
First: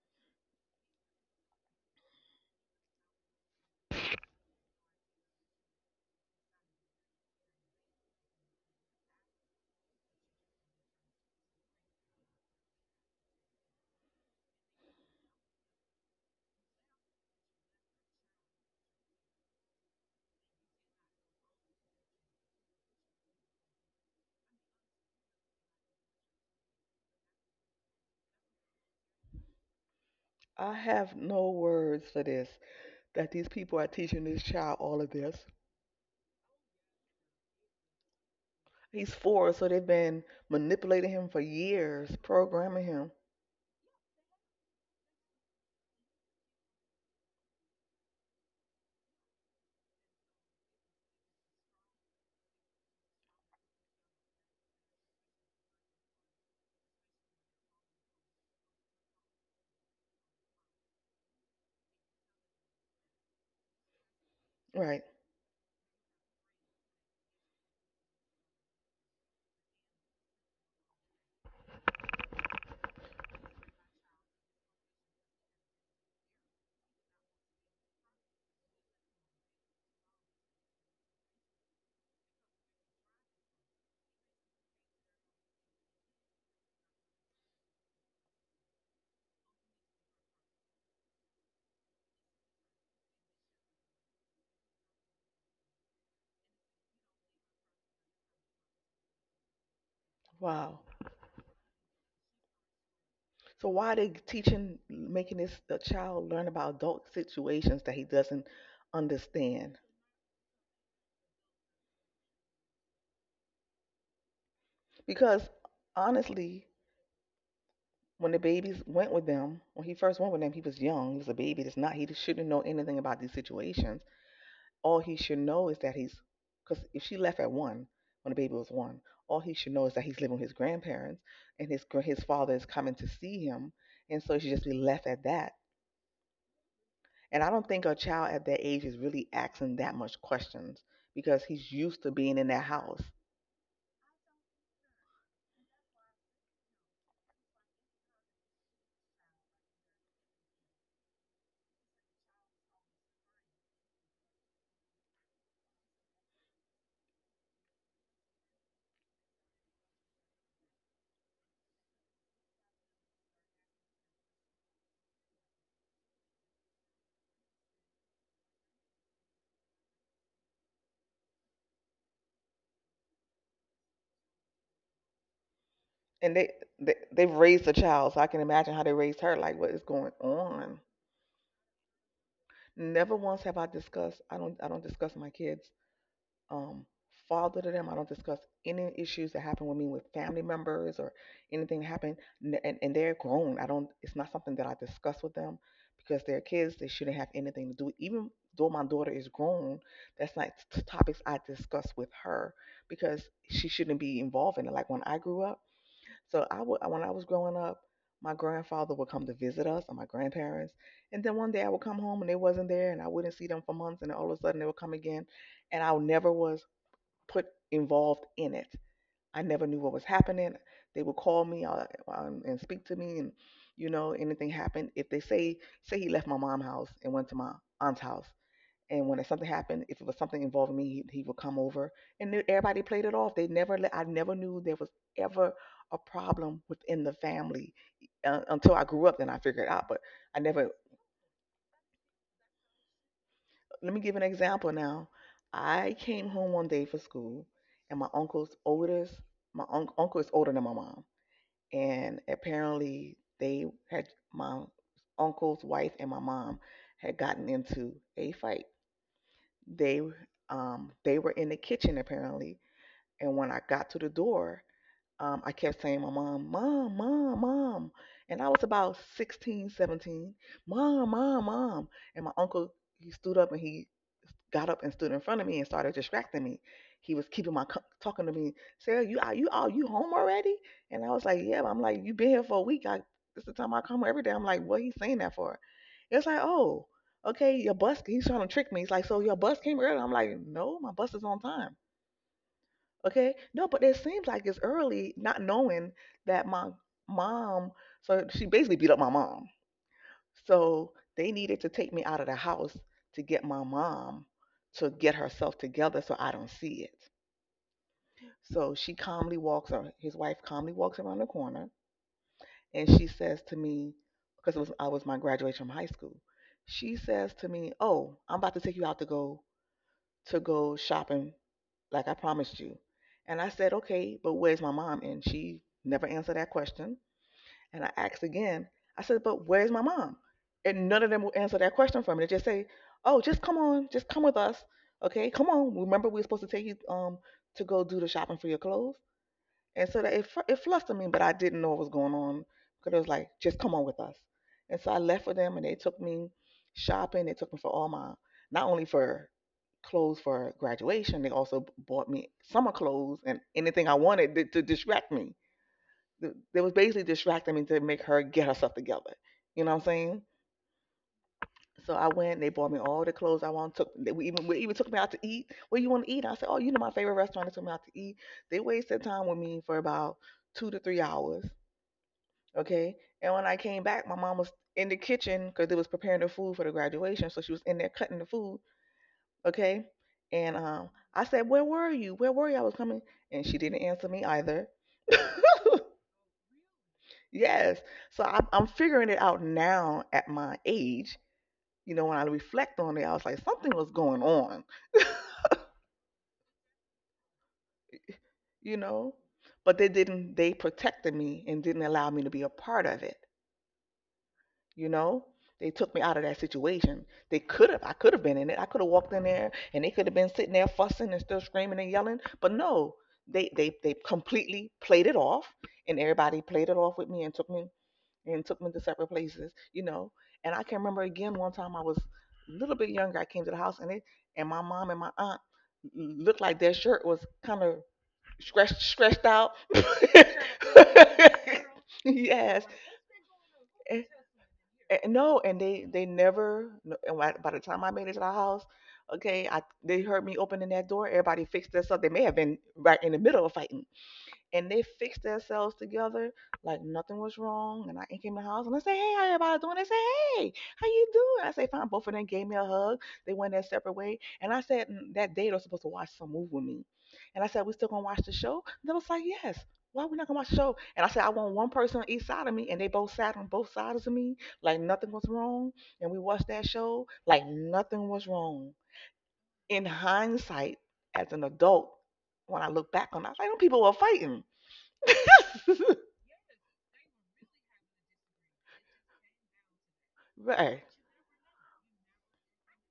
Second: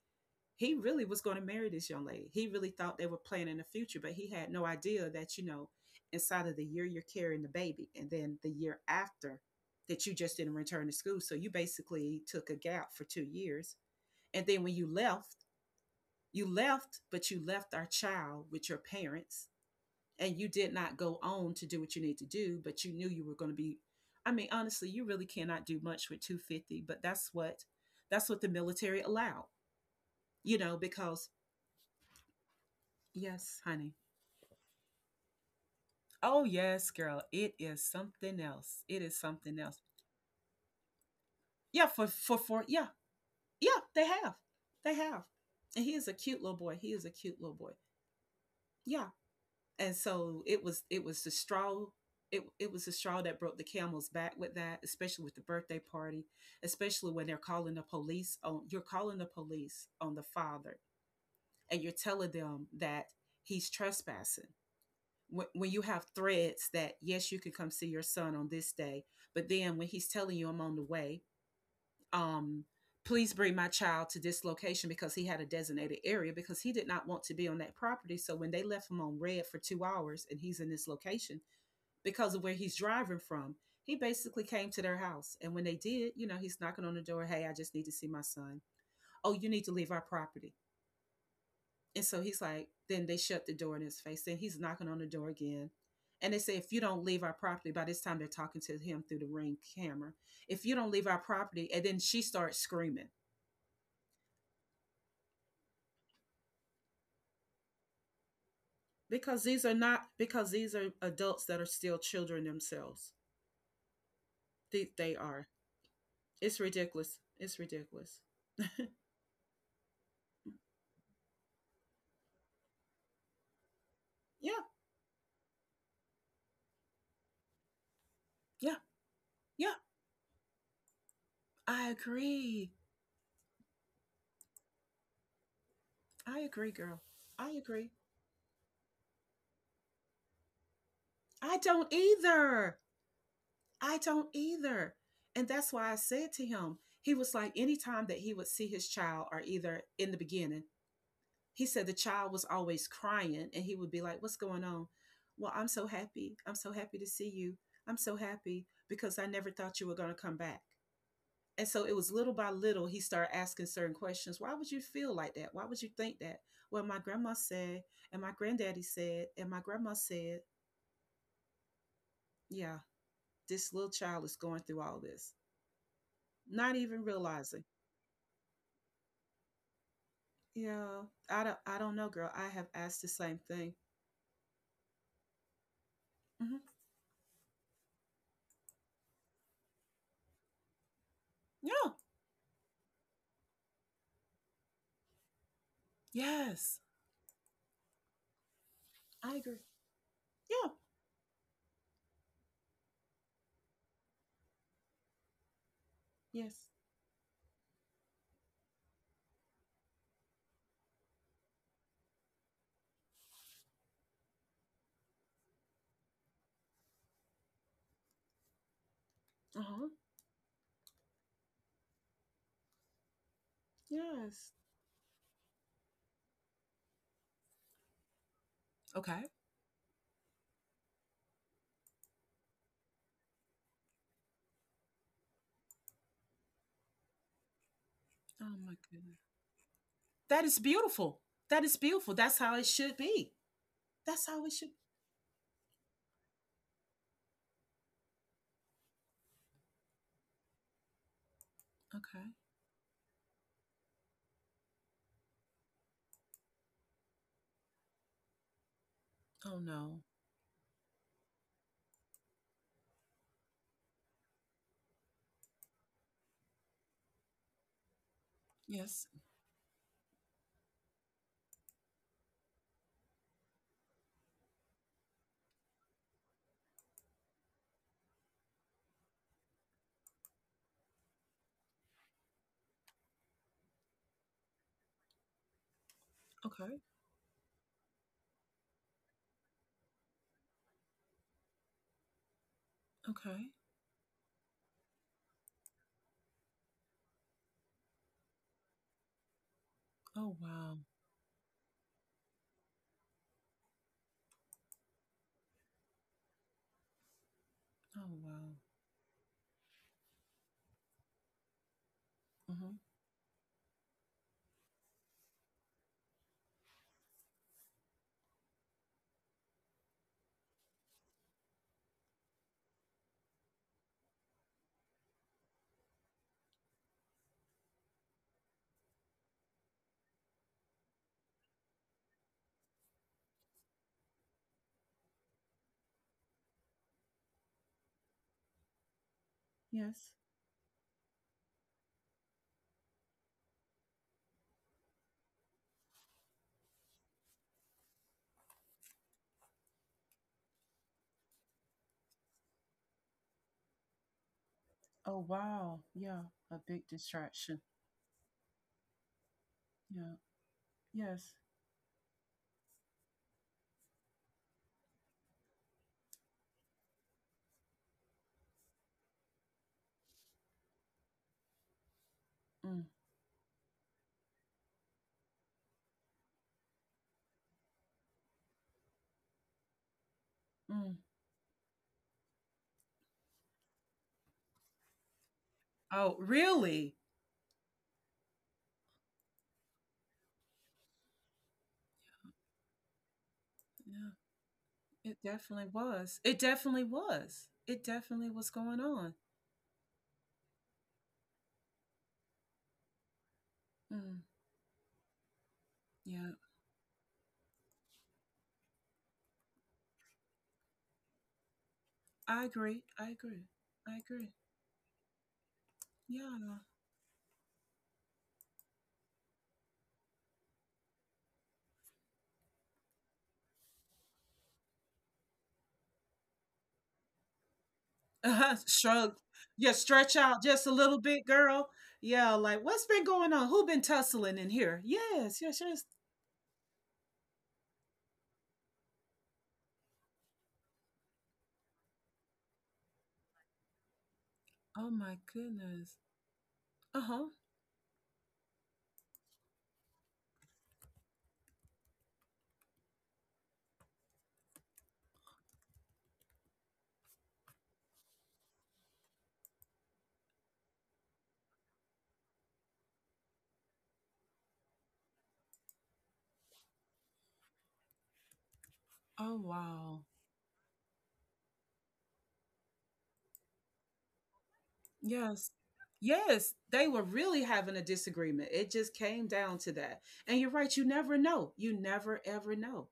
he really was going to marry this young lady. He really thought they were planning a future, but he had no idea that, you know, inside of the year you're carrying the baby and then the year after that you just didn't return to school. So you basically took a gap for 2 years. And then when you left, but you left our child with your parents and you did not go on to do what you need to do, but you knew you were going to be. I mean, honestly, you really cannot do much with 250, but that's what the military allowed, you
I
know,
have
because
no words for this. That these
yes,
people are
honey.
teaching this child all of this.
Oh yes, girl. It is something else. It
He's
is
four,
something
so
else.
they've been manipulating him for
Yeah, for
years,
for for
programming
yeah.
him.
Yeah, they have. They have. And he is a cute little boy. He is a cute little boy. Yeah. And so it was it was the straw that broke the camel's back with that, especially with the birthday party, especially when they're calling the police on you're calling the police on the father and you're telling them that he's trespassing
Right.
when, you have threads that yes you can come see your son on this day but then when he's telling you I'm on the way, um please bring my child to this location because he had a designated area because he did not want to be on that property. So when they left him on red for 2 hours and he's in this location because of where he's driving from, he basically came to their house and when they did you know he's knocking on the door. Hey, I just need to see my son. Oh, you need to leave our property. And so he's like, then they shut the door in his face. Then he's knocking on the door again. And they say, if you don't leave our property, by this time they're talking to him through the ring camera. If you
Wow.
don't leave our property, and then she starts screaming
So why are they teaching, making this the child learn about adult situations that he doesn't
because these are
understand?
not because these are adults that are still children themselves. They are.
Because
It's
honestly,
ridiculous. It's ridiculous.
when the babies went with them, when he first went with them, he was young. He was a baby. It's not he shouldn't know anything about these situations.
Yeah,
All he should know is that he's— because if she left at one when the baby was
yeah,
one, all he should
yeah.
know is that he's living with his grandparents and his
I
his father is
agree.
coming to see him, and so he should just be left at that.
I agree, girl.
And I
I
don't think
agree.
a child at that age is really asking that much questions because
I
he's
don't
used to being in that
either.
house.
I don't either. And that's why I said to him, he was like, anytime that he would see his child, or either in the beginning, he said the child was always crying and he would be like, what's going on? Well, I'm so happy. I'm so happy to see you. I'm so happy because I never thought you were going to come back. And so it was little by little, he started asking certain questions. Why would you feel like that? Why would you think that? Well, my grandma said, and my granddaddy said, and my grandma said, yeah, this little child is going through all this,
And they,
not
they
even
they've raised
realizing.
a child, so I can imagine how they raised her. Like, what is going on?
Yeah, I don't. I don't know, girl. I have asked the
Never
same
once have I
thing.
discussed. I don't discuss my kids
Hmm.
um, father to them. I don't discuss any issues that happen with me with family members or anything that
Yeah.
happened. And they're grown. I don't. It's not something that I discuss with them because they're kids.
Yes.
They shouldn't have anything to do. Even though my daughter is
I agree.
grown, that's not
Yeah.
topics I discuss with her because she shouldn't be involved in it. Like when I grew up, so I
Yes.
would when I was growing up. My grandfather would come to visit us and my grandparents. And then one day I would come home and they wasn't there and I wouldn't see them for months and all of a sudden they would come again and I never was put involved in it. I
Uh
never knew
huh.
what was happening. They would call me and speak to me, and you know, anything
Yes.
happened. If they say say he left my mom's house and went to my aunt's house, and when
Okay.
something happened, if it was something involving me, he would come over, and everybody played it off. They never let. I never knew there was ever a problem within the family
Oh
until
my
I grew
goodness.
up. Then I figured it out, but I
That is
never—
beautiful. That is beautiful. That's how it should be.
let me give an
That's how it should.
example now. I came home one day from school, and my uncle's oldest, my uncle is older than my mom, and
Okay.
apparently they had my uncle's wife and my mom had gotten into a fight.
Oh no.
They they were in the kitchen apparently, and when I got to the door, I kept saying my mom, mom, mom, mom, and I was about
Yes.
16, 17, mom, mom, mom, and my uncle he stood up and he got up and stood in front of me and started distracting me. He was keeping my talking to me. Sarah, you are— you are you home already? And I was like, yeah. I'm like, you been here for a week. I, this is the time I come every day. I'm like, what he saying that for? It's like,
Okay.
oh, okay, your bus. He's trying to trick me. He's like, so your bus came early. I'm like, no, my bus is on time. Okay,
Okay.
no, but it seems like it's early, not knowing that my mom. So she basically beat up my mom,
Oh wow.
so they needed to take me out of the house to get my mom to get herself together so I don't see it.
Oh wow.
So she calmly walks, or his wife calmly walks around the corner,
Mhm.
and she says to me, because it was I was my graduation from high school. She says to me, "Oh, I'm about to take you out to go shopping, like I promised you." And I said, "Okay, but where's my mom?" And she never answered that question. And I asked again. I said, but where's my mom? And none of them will answer that question for me. They just say, oh, just come on, just come with us. Okay, come on. Remember, we were supposed to take you to go do the shopping for your clothes. And so
Yes.
that it flustered me, but I didn't know what was going on because it was like, just come on with us. And so I left with them and they took me shopping. They took me for all my, not only for clothes for graduation, they also bought me summer clothes and anything I wanted to distract
Oh
me.
wow. Yeah. A
They was
big
basically distracting
distraction.
me to make her get herself together. You know what I'm
Yeah.
saying?
Yes.
So I went. And they bought me all the clothes I want. Took, they even, we even took me out to eat. Where you want to eat? I said, oh, you know my favorite restaurant. They took me out to eat. They wasted time with me for about 2 to 3 hours.
Mm.
Okay. And when I came back, my mom was in the kitchen because they was preparing the food for the graduation. So she was in there cutting the food. Okay. And
Mm.
I said, where were you? Where were you? I was coming, and she didn't answer me either.
Oh really?
Yes. So I'm figuring it out now at my age. You know, when I reflect on it, I was like, something was
Yeah.
going on,
It definitely was. It definitely was. It definitely was
you
going on.
know? But they didn't, they protected me and didn't allow me to be a part of it,
Mm,
you know? They took me out of
yeah,
that situation. They could have, I could have been in it. I could have walked in there and they could have been sitting there fussing and still screaming and yelling.
I
But
agree.
no,
I agree.
they
I agree.
completely played it off and everybody
Yeah.
played it off with me and took me and took me to separate places, you know. And I can remember again one time I was a little bit younger. I came to the house and it and my mom and my aunt looked like their shirt was kind of
Uh-huh.
stretched
Shrug.
stretched out.
Yeah, stretch out just a little bit, girl. Yeah, like
Yes,
what's been going on? Who been
and,
tussling in here?
and
Yes,
no,
yes,
and
yes.
they never, no. And by the time I made it to the house, okay, I, they heard me opening that door. Everybody fixed themselves. They may have been right in the middle of fighting, and they
Oh my
fixed themselves
goodness.
together like nothing
Uh-huh.
was wrong. And I came to the house and I said, "Hey, how everybody doing?" They said, "Hey, how you doing?" I say, "Fine." Both of them gave me a hug. They went their separate way. And I said, "Mm, that day they were supposed to watch some movie with me." And I said, "We still gonna watch the show?" And they was like, "Yes. Why we not gonna watch the show?" And I said, "I want one person on each side of me," and they both sat on both sides of me, like nothing was wrong. And we watched that show like nothing was wrong.
Oh
In
wow.
hindsight, as an adult, when I look back on it, I was like, them people were fighting.
Yes. Yes, they were really having a disagreement. It just came down to that. And you're right,
Right.
you never know. You never ever know.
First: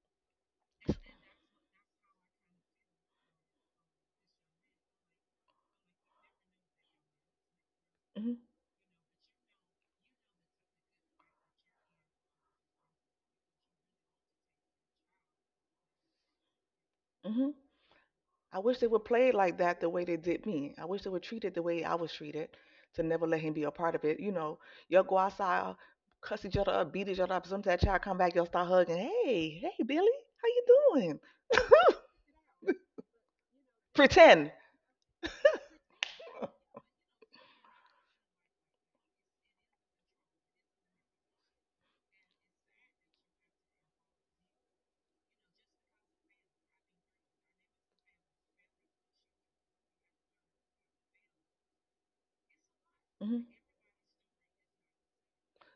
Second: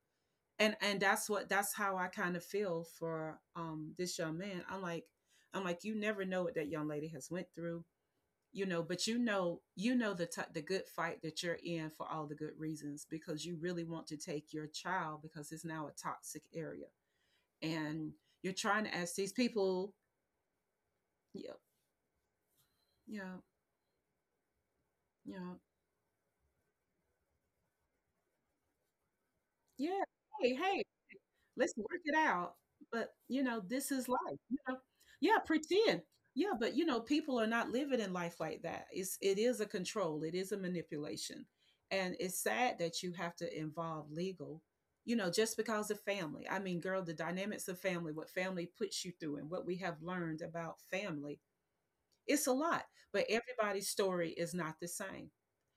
And that's what that's how I kind of feel for this young man. I'm like you never know what that young lady has went through,
Hmm.
you know, but you know the the good fight that you're in for all the good reasons because you really want to take your child because it's now a toxic area
Hmm.
and you're
I wish
trying
they
to
would
ask
play
these
it like that the
people,
way they did me. I wish they would treat
yeah,
it the way I was treated, to never
yeah,
let him be a part of it. You know, y'all go
yeah,
outside, cuss each other up, beat each other up. Sometimes that child come back, y'all start hugging. Hey, hey,
yeah.
Billy, how
Hey,
you
hey,
doing?
let's work it out. But, you know, this is life.
Pretend.
You know, yeah, pretend. Yeah, but you know, people are not living in life like that. It's it is a control. It is a manipulation. And it's sad that you have to involve legal, you know, just because of family. I mean, girl, the dynamics of family, what family puts you through and what we have learned about family, it's a lot. But
Mhm.
everybody's story is not the same.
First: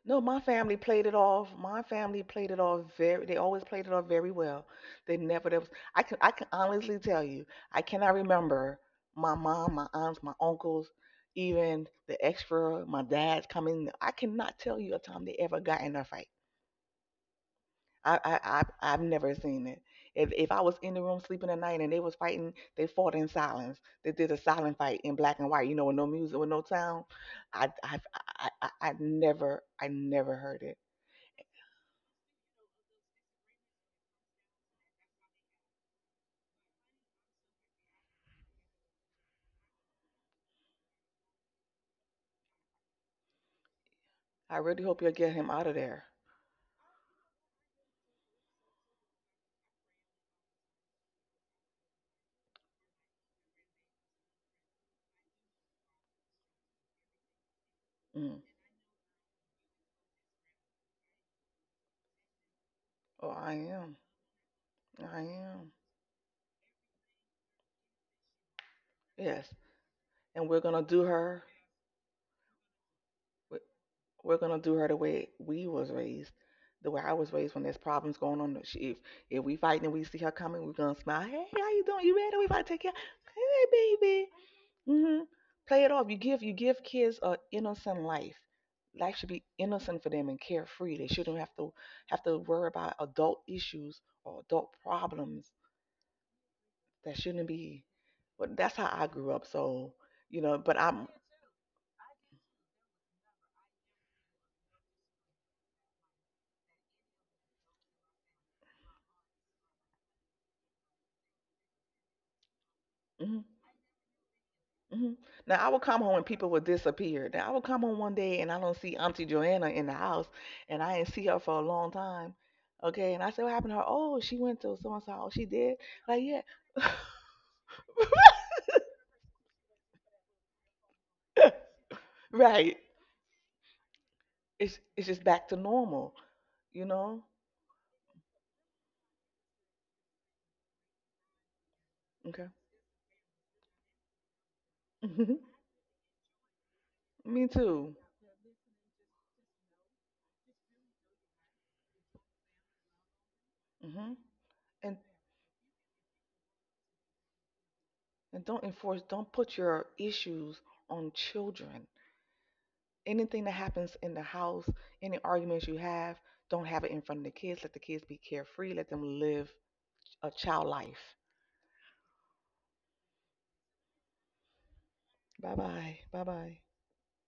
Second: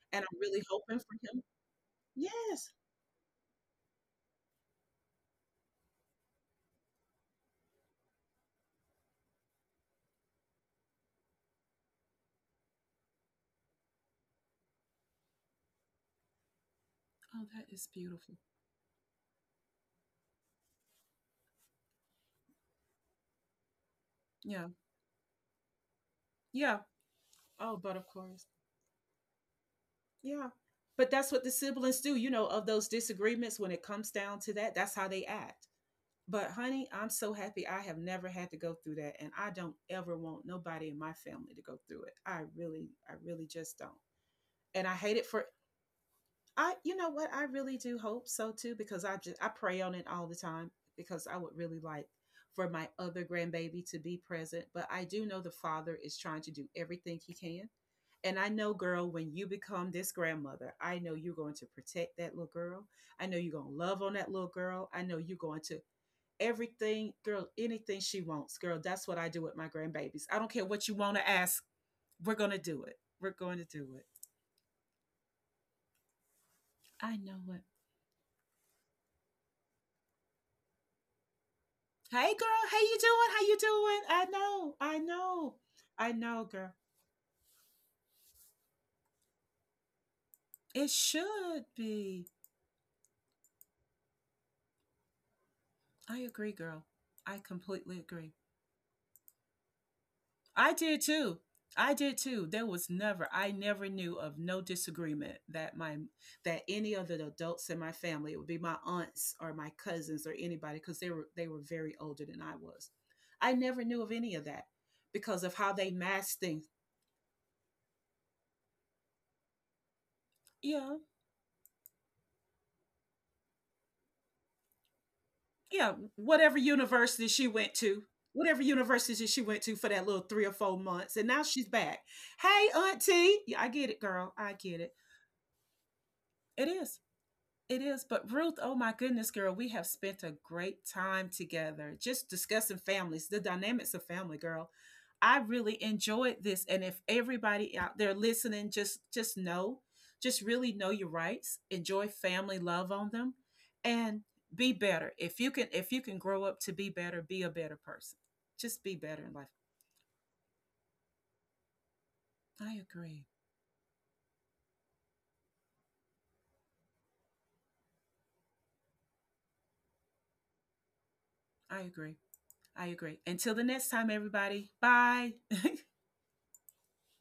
No,
And I'm
my
really
family
hoping
played it
for him.
off. My family played it
Yes.
off very. They always played it off very well. They never. There was. I can. I can honestly tell you. I cannot remember my mom, my aunts, my uncles, even the extra. My dad's coming. I cannot tell you a time they ever got in a fight.
Oh, that is
I.
beautiful.
I. I, I've never seen it. If I was in the room sleeping at night and they was fighting, they fought in silence. They did a
Yeah.
silent fight in black and white. You know, with no music, with no
Yeah.
sound. I.
Oh, but
I.
of
I.
course.
I never. I never
Yeah.
heard it.
But that's what the siblings do, you know, of those disagreements when it comes down to that, that's how they act. But honey, I'm so happy I have never had to go through that and I don't ever want nobody in my family to go through it. I really just don't.
I really
And I
hope you'll
hate it
get
for
him out of there.
I you know what? I really do hope so too because I just I pray on it all the time because I would really like for my other grandbaby to be present, but I do know the father is trying to do everything he can and
Mm.
I know, girl, when you become this grandmother, I know you're going to protect that little girl. I
Oh,
know
I
you're going to
am.
love on that little girl. I know
I
you're going
am.
to everything, girl, anything she wants, girl. That's what I do
Yes.
with my grandbabies. I
And
don't
we're
care
gonna
what you
do
want to
her.
ask. We're going to do it. We're going to do it.
Are gonna do her the way we was raised, the way I
I
was
know
raised. When
it.
there's problems going on, she, if we fighting and we see her coming, we're gonna smile. Hey, how you doing? You ready?
Hey,
We about to
girl. How
take care.
you doing? How you
Hey,
doing? I
baby.
know. I
Hmm.
know.
Play it off.
I
You give,
know,
you
girl.
give kids an innocent life. Life should be innocent for them and
It
carefree. They shouldn't
should
have
be.
to worry about adult issues or adult problems.
I agree, girl.
That
I
shouldn't be.
completely agree.
But that's how I grew up. So, you know,
I
but
did
I'm.
too. I did too. There was never, I never knew of no disagreement that my that any of the adults in my family, it would be my aunts or my cousins or anybody, because they were very older than I was.
Hmm.
I never knew of any of that
Hmm.
because of
Now I
how
would
they
come home and
masked
people would
things.
disappear. Now I would come home one day and I don't see Auntie Joanna in the house, and I
Yeah,
ain't see her for a long time. Okay, and I said, "What happened to her?" "Oh, she went to so and so." "Oh, she did."
yeah.
Like, yeah.
Whatever university she went to, whatever university she went to for that little 3 or 4 months, and now she's back. Hey,
Right.
auntie. Yeah, I get it, girl. I
It's
get it.
it's just back to normal.
It
You
is.
know.
It is, but Ruth, oh my goodness, girl, we have spent a great time together just
Okay.
discussing families, the dynamics of family, girl.
Hmm.
I really enjoyed this, and if
Me
everybody
too.
out there listening, just know, just really know your rights, enjoy family, love on them,
Hmm.
and be
And
better. If you can grow up to be better, be a better person.
and don't
Just be
enforce.
better
Don't
in life.
put your issues on children.
I agree.
Anything that happens in the house, any arguments you have, don't have it in front of the kids. Let the kids be carefree. Let them live a child life.
I agree. I agree. Until the next time, everybody. Bye.
Bye bye. Bye bye.